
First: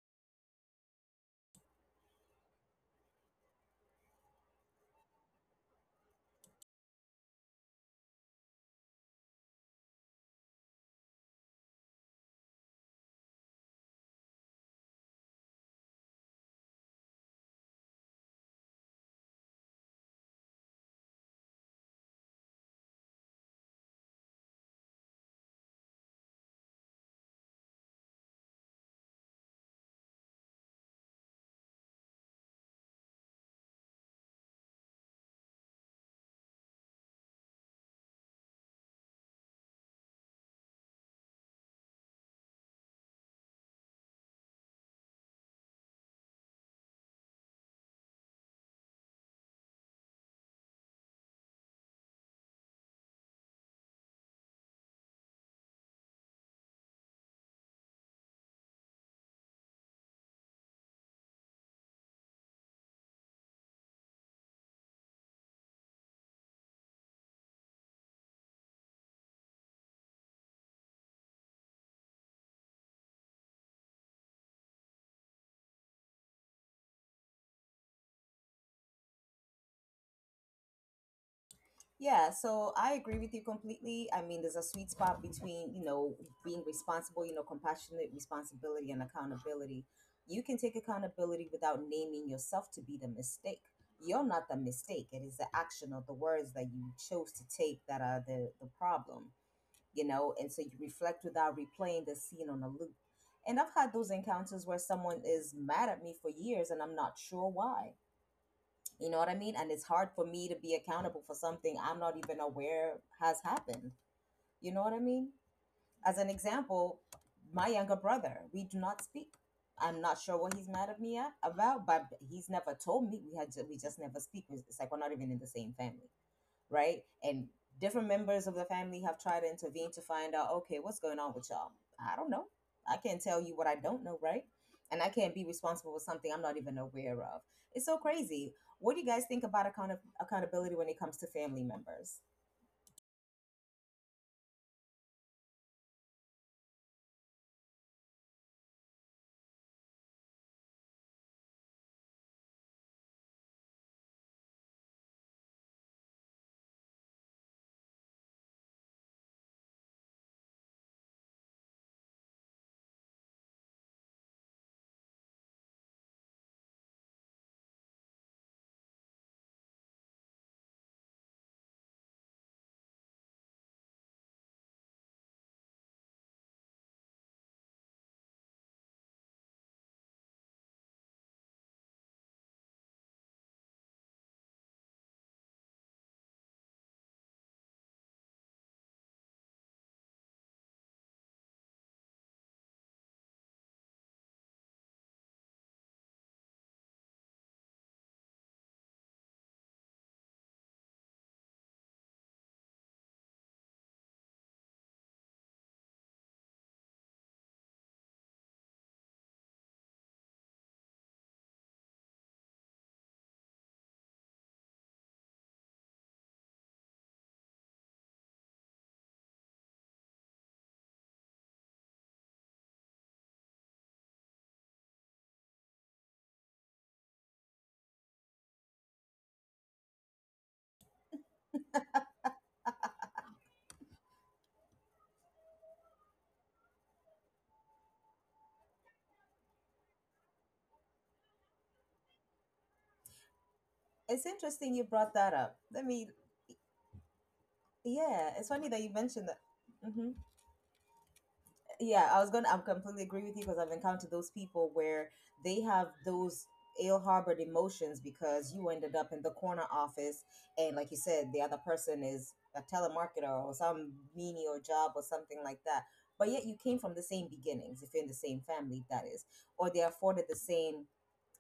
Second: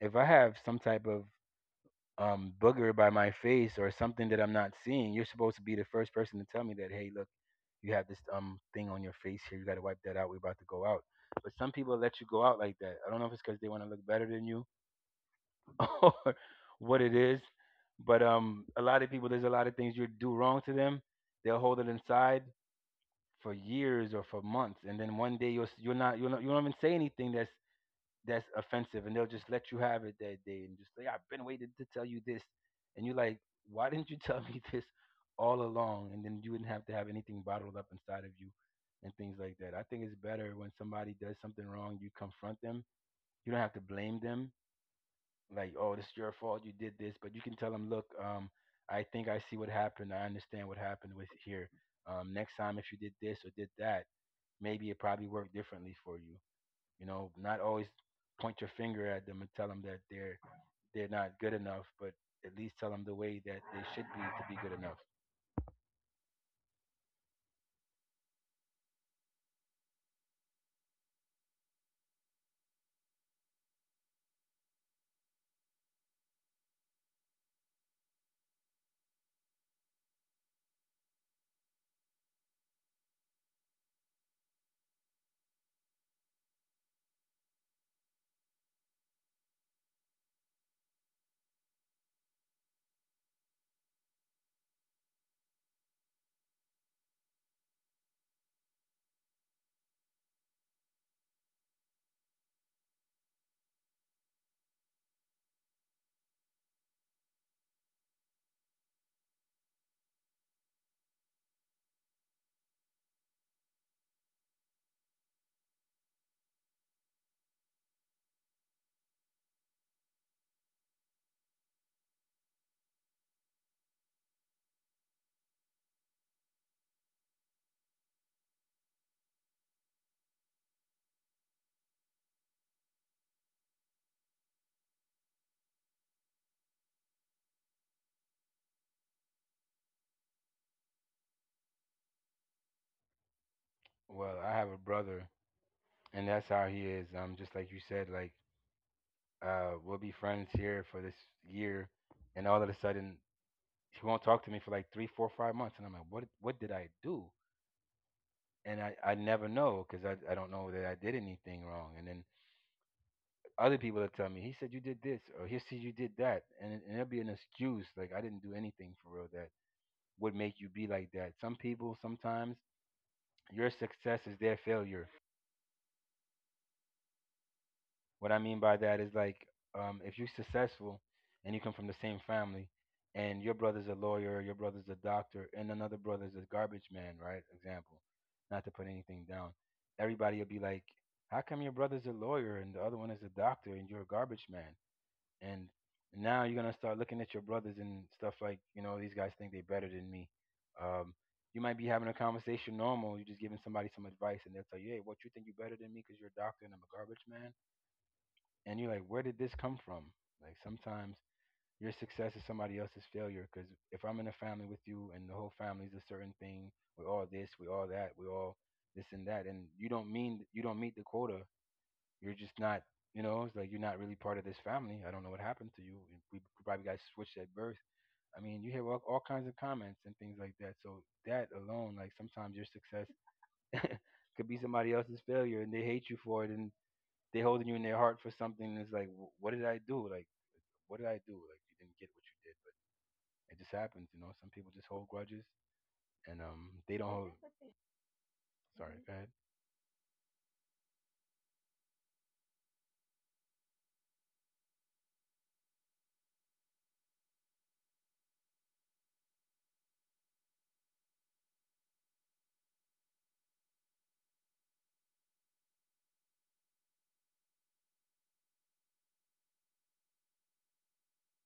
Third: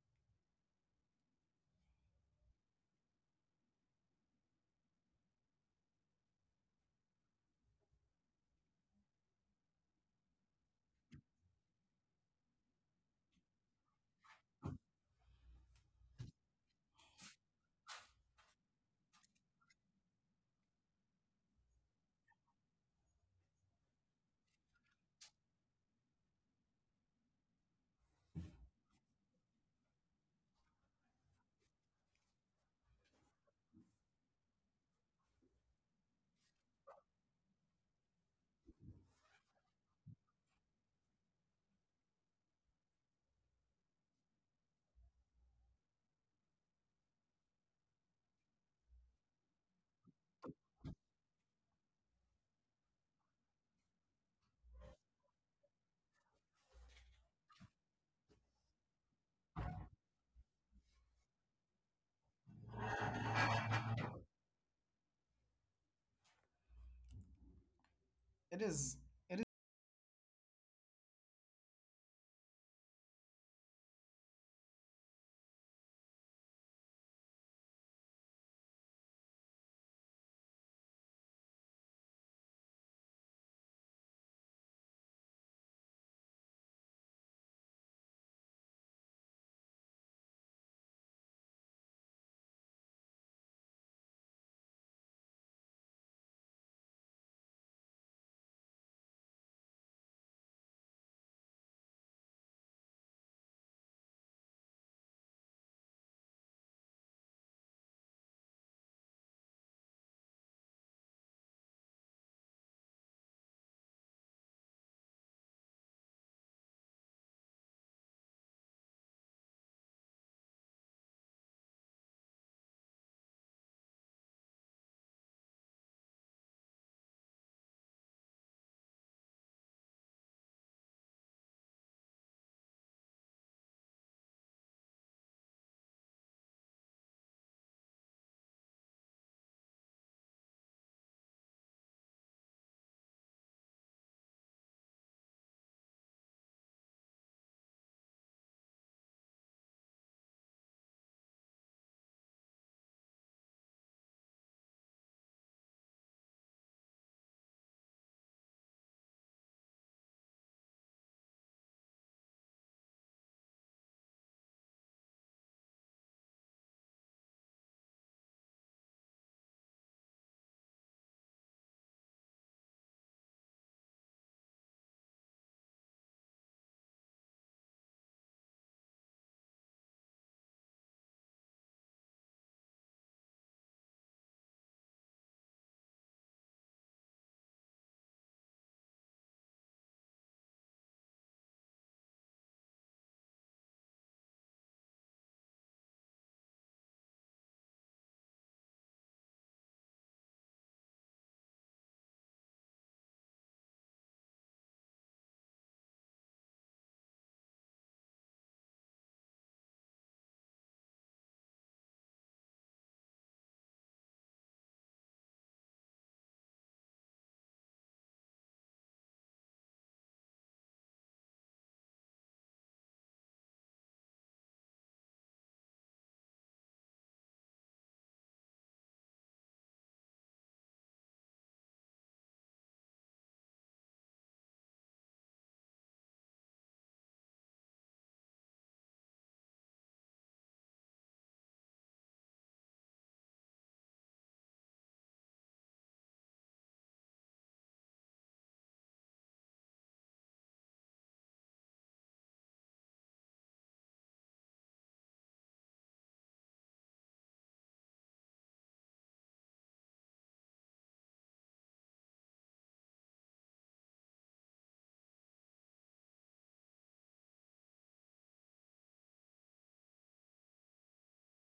If I have some type of booger by my face or something that I'm not seeing, you're supposed to be the first person to tell me that. Hey, look you have this thing on your face here. You got to wipe that out. We're about to go out. But some people let you go out like that. I don't know if it's because they want to look better than you or what it is. But a lot of people, there's a lot of things you do wrong to them. They'll hold it inside for years or for months, and then one day you're not, you don't even say anything that's offensive, and they'll just let you have it that day and just say, I've been waiting to tell you this. And you're like, why didn't you tell me this all along? And then you wouldn't have to have anything bottled up inside of you and things like that. I think it's better when somebody does something wrong, you confront them. You don't have to blame them. Like, oh, this is your fault. You did this. But you can tell them, look, I think I see what happened. I understand what happened with here. Next time, if you did this or did that, maybe it probably worked differently for you. You know, not always point your finger at them and tell them that they're not good enough, but at least tell them the way that they should be to be good enough.
it is. It is. It.
Yeah, so I agree with you completely. I mean, there's a sweet spot between, you know, being responsible, you know, compassionate responsibility and accountability. You can take accountability without naming yourself to be the mistake. You're not the mistake. It is the action or the words that you chose to take that are the problem. You know, and so you reflect without replaying the scene on a loop. And I've had those encounters where someone is mad at me for years and I'm not sure why. You know what I mean? And it's hard for me to be accountable for something I'm not even aware has happened. You know what I mean? As an example, my younger brother, we do not speak. I'm not sure what he's mad at me at, about, but he's never told me. We we just never speak. It's like we're not even in the same family, right? And different members of the family have tried to intervene to find out, okay, what's going on with y'all? I don't know. I can't tell you what I don't know, right? And I can't be responsible for something I'm not even aware of. It's so crazy. What do you guys think about accountability when it comes to family members?
Well, I have a brother, and that's how he is. Just like you said, like we'll be friends here for this year, and all of a sudden he won't talk to me for like 3, 4, 5 months, and I'm like, what? What did I do? And I never know because I don't know that I did anything wrong. And then other people will tell me, he said you did this, or he said you did that. And there'll be an excuse, like I didn't do anything for real that would make you be like that. Some people sometimes your success is their failure. What I mean by that is like if you're successful and you come from the same family, and your brother's a lawyer, your brother's a doctor, and another brother's a garbage man, right? Example, not to put anything down. Everybody will be like, "How come your brother's a lawyer and the other one is a doctor and you're a garbage man?" And now you're gonna start looking at your brothers and stuff like, you know, these guys think they're better than me. um you might be having a conversation normal, you're just giving somebody some advice and they'll tell you, hey, what, you think you're better than me because you're a doctor and I'm a garbage man? And you're like, where did this come from? Like sometimes your success is somebody else's failure, because if I'm in a family with you and the whole family's a certain thing, we're all this, we're all that, we're all this and that, and you don't mean you don't meet the quota, you're just not, you know, it's like you're not really part of this family. I don't know what happened to you. We probably got switched at birth. I mean, you hear all kinds of comments and things like that. So that alone, like sometimes your success could be somebody else's failure, and they hate you for it, and they holding you in their heart for something. And it's like, "Wh- what did I do? Like, what did I do? Like, you didn't get what you
It's
did, but
interesting you brought that
it just
up. Let
happens. You
me,
know, some people just hold grudges, and
yeah, it's funny that
they
you
don't hold.
mentioned that. Hmm.
Sorry, go ahead.
Yeah, I was going to, I completely agree with you, because I've encountered those people where they have those ill harbored emotions because you ended up in the corner office. And like you said, the other person is a telemarketer or some menial job or something like that. But yet you came from the same beginnings, if you're in the same family, that is, or they're afforded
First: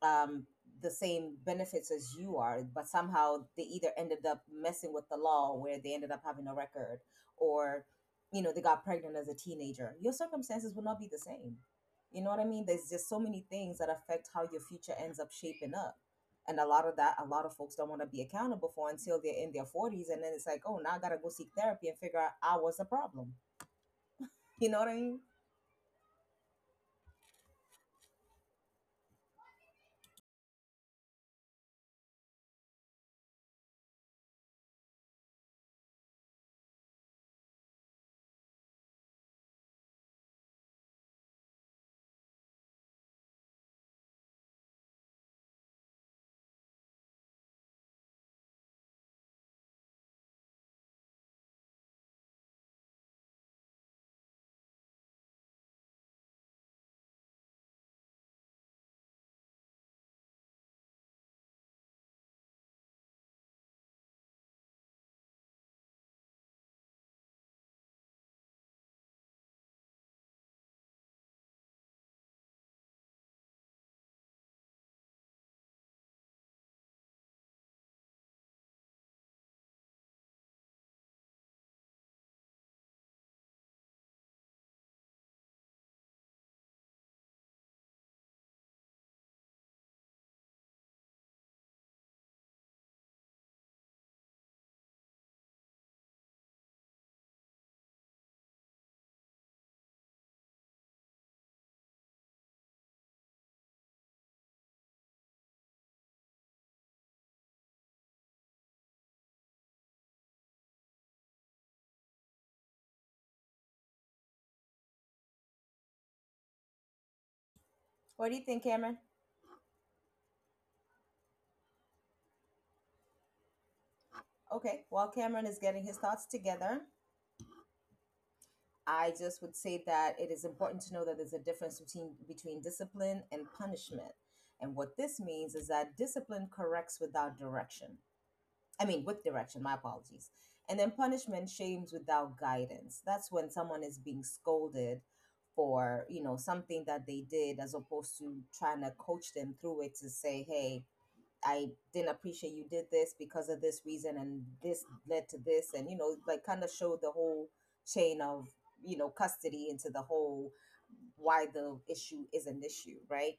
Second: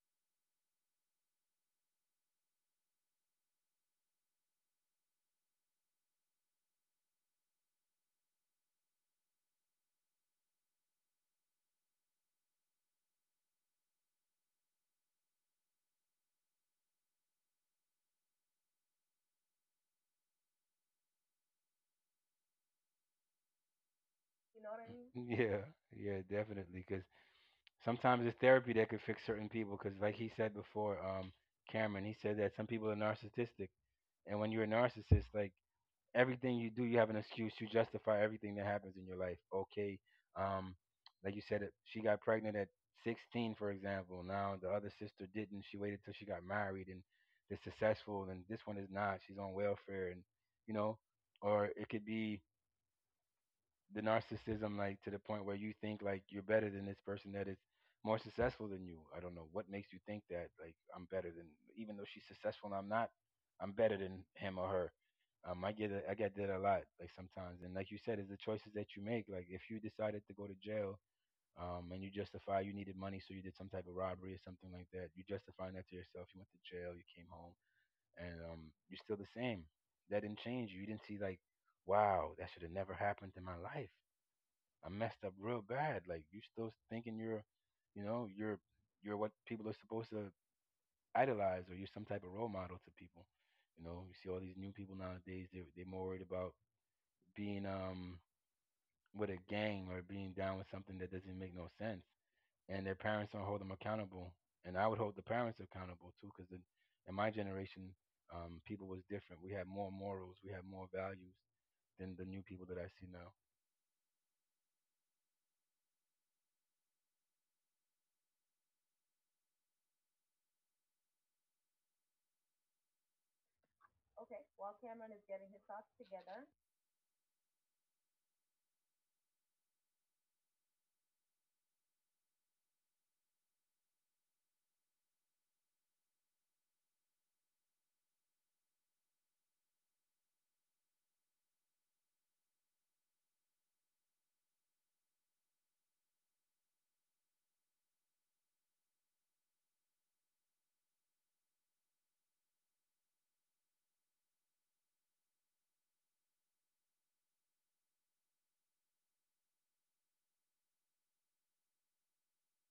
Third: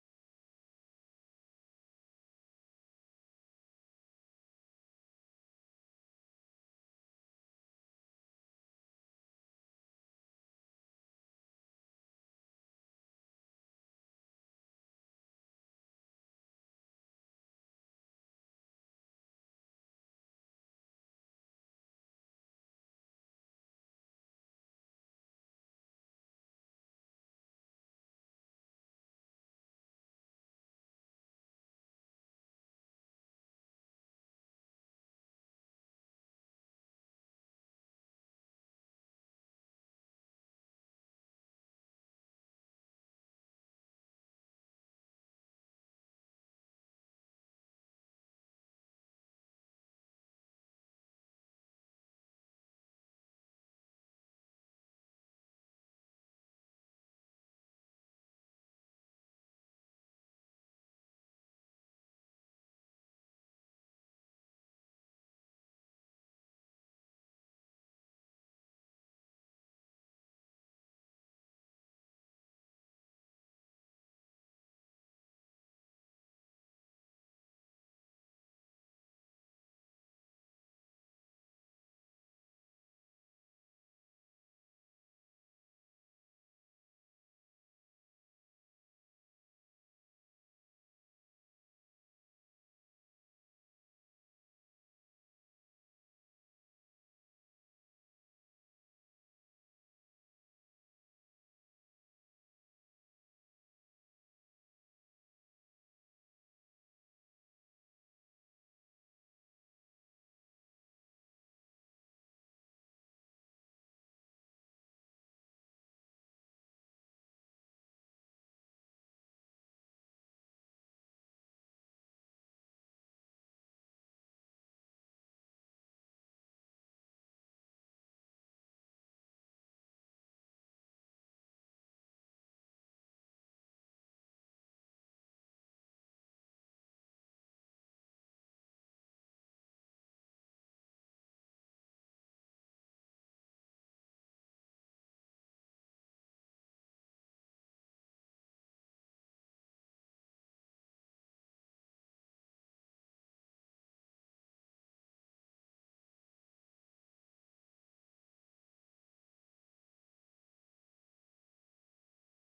um, the same benefits as you are, but somehow they either ended up messing with the law where they ended up having a record or, you know, they got pregnant as a teenager, your circumstances will not be the same. You know what I mean? There's just so many things that affect how your future ends up shaping up. And a lot of that, a lot of folks don't want to be accountable for until they're in their 40s. And then it's like, oh, now I got to go seek therapy and figure out I was the problem. You know what I mean?
Yeah, yeah, definitely, cause. Sometimes it's therapy that could fix certain people because, like he said before, Cameron, he said that some people are narcissistic, and when you're a narcissist, like everything you do, you have an excuse to justify everything that happens in your life. Okay, um, like you said, she got pregnant at 16, for example. Now the other sister didn't. She waited till she got married and is successful, and this one is not. She's on welfare, and you know, or it could be the narcissism like to the point where you think like you're better than this person that is more successful than you. I don't know what makes you think that like I'm better than, even though she's successful and I'm not, I'm better than him or her. I get that a lot like sometimes, and like you said, it's the choices that you make. Like if you decided to go to jail, and you justify you needed money, so you did some type of robbery or something like that. You justify that to yourself. You went to jail, you came home, and you're still the same. That didn't change you. You didn't see like, wow, that should have never happened in my life. I messed up real bad. Like you still thinking you're, you know, you're what people are supposed to idolize, or you're some type of role model to people. You know, you see all these new people nowadays. They they're more worried about being with a gang or being down with something that doesn't make no sense, and their parents don't hold them accountable. And I would hold the parents accountable too, because in, my generation, people was different. We had more morals, we had more values than the new people that I see now.
What do you think, Cameron? Okay, while Cameron is getting his thoughts together, I just would say that it is important to know that there's a difference between discipline and punishment. And what this means is that discipline corrects without direction, I mean, with direction, my apologies. And then punishment shames without guidance. That's when someone is being scolded for, you know, something that they did, as opposed to trying to coach them through it to say, hey, I didn't appreciate you did this because of this reason, and this led to this, and you know, like, kind of showed the whole chain of, you know, custody into the whole why the issue is an issue, right?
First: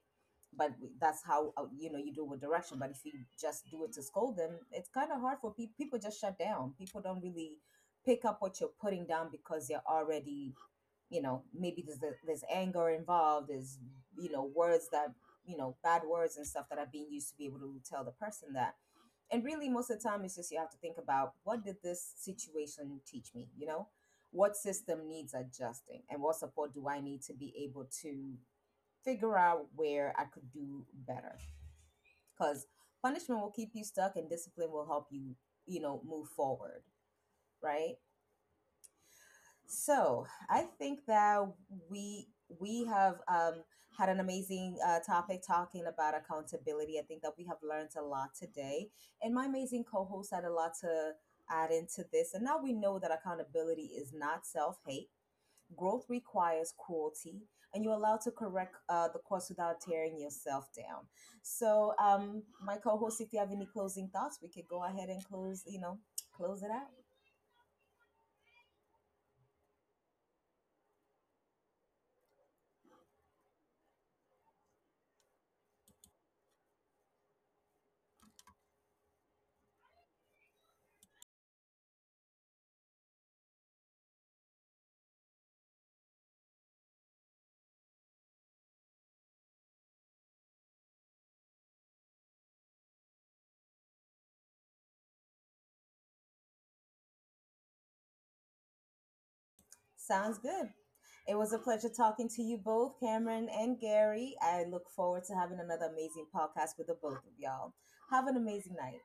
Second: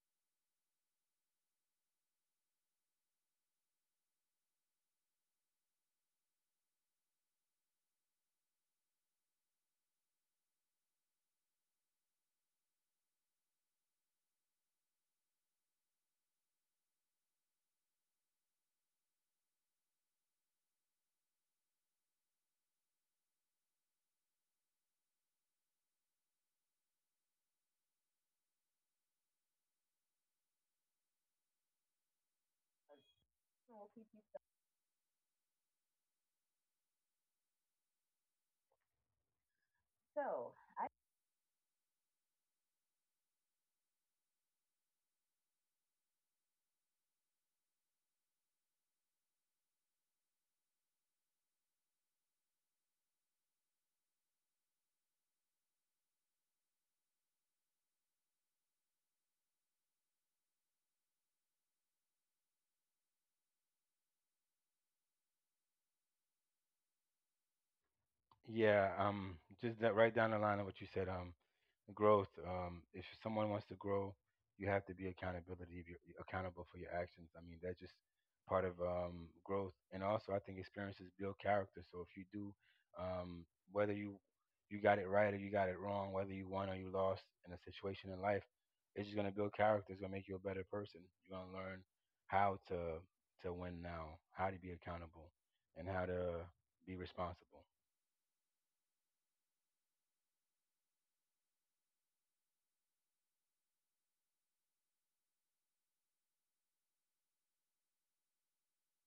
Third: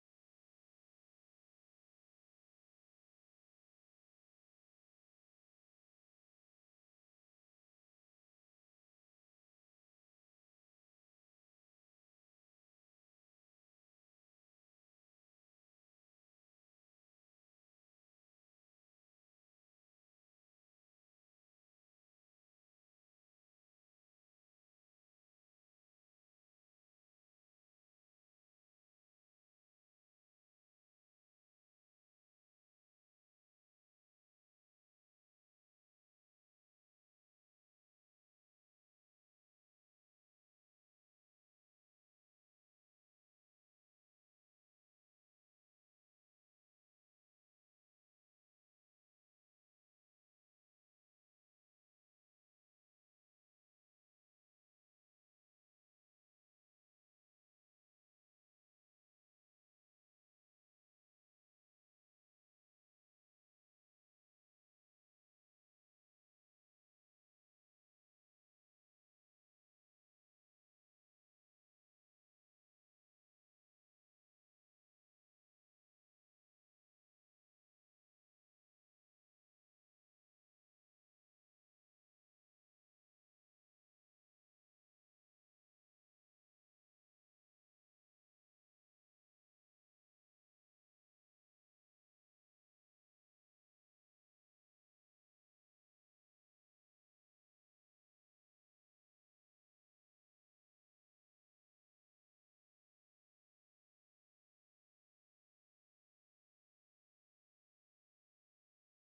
That's how, you know, you do with direction. But if you just do it to scold them, it's kind of hard for people. People just shut down. People don't really pick up what you're putting down because they're already, you know, maybe there's anger involved, there's, you know, words that, you know, bad words and stuff that are being used to be able to tell the person that. And really, most of the time, it's just you have to think about, what did this situation teach me? You know, what system needs adjusting, and what support do I need to be able to figure out where I could do better? Because punishment will keep you stuck, and discipline will help you, you know, move forward, right? So I think that we we have, had an amazing topic talking about accountability. I think that we have learned a lot today, and my amazing co-host had a lot to add into this. And now we know that accountability is not self-hate. Growth requires cruelty, and you're allowed to correct the course without tearing yourself down. So, my co-host, if you have any closing thoughts, we could go ahead and close. You know, close it out.
Yeah, just that right down the line of what you said. Growth. If someone wants to grow, you have to be accountable for your actions. I mean, that's just part of growth. And also, I think experiences build character. So if you do, um, whether you got it right or you got it wrong, whether you won or you lost in a situation in life, it's just gonna build character. It's gonna make you a better person. You're gonna learn how to win now, how to be accountable, and how to be responsible.
Sounds good. It was a pleasure talking to you both, Cameron and Gary. I look forward to having another amazing podcast with the both of y'all. Have an amazing night.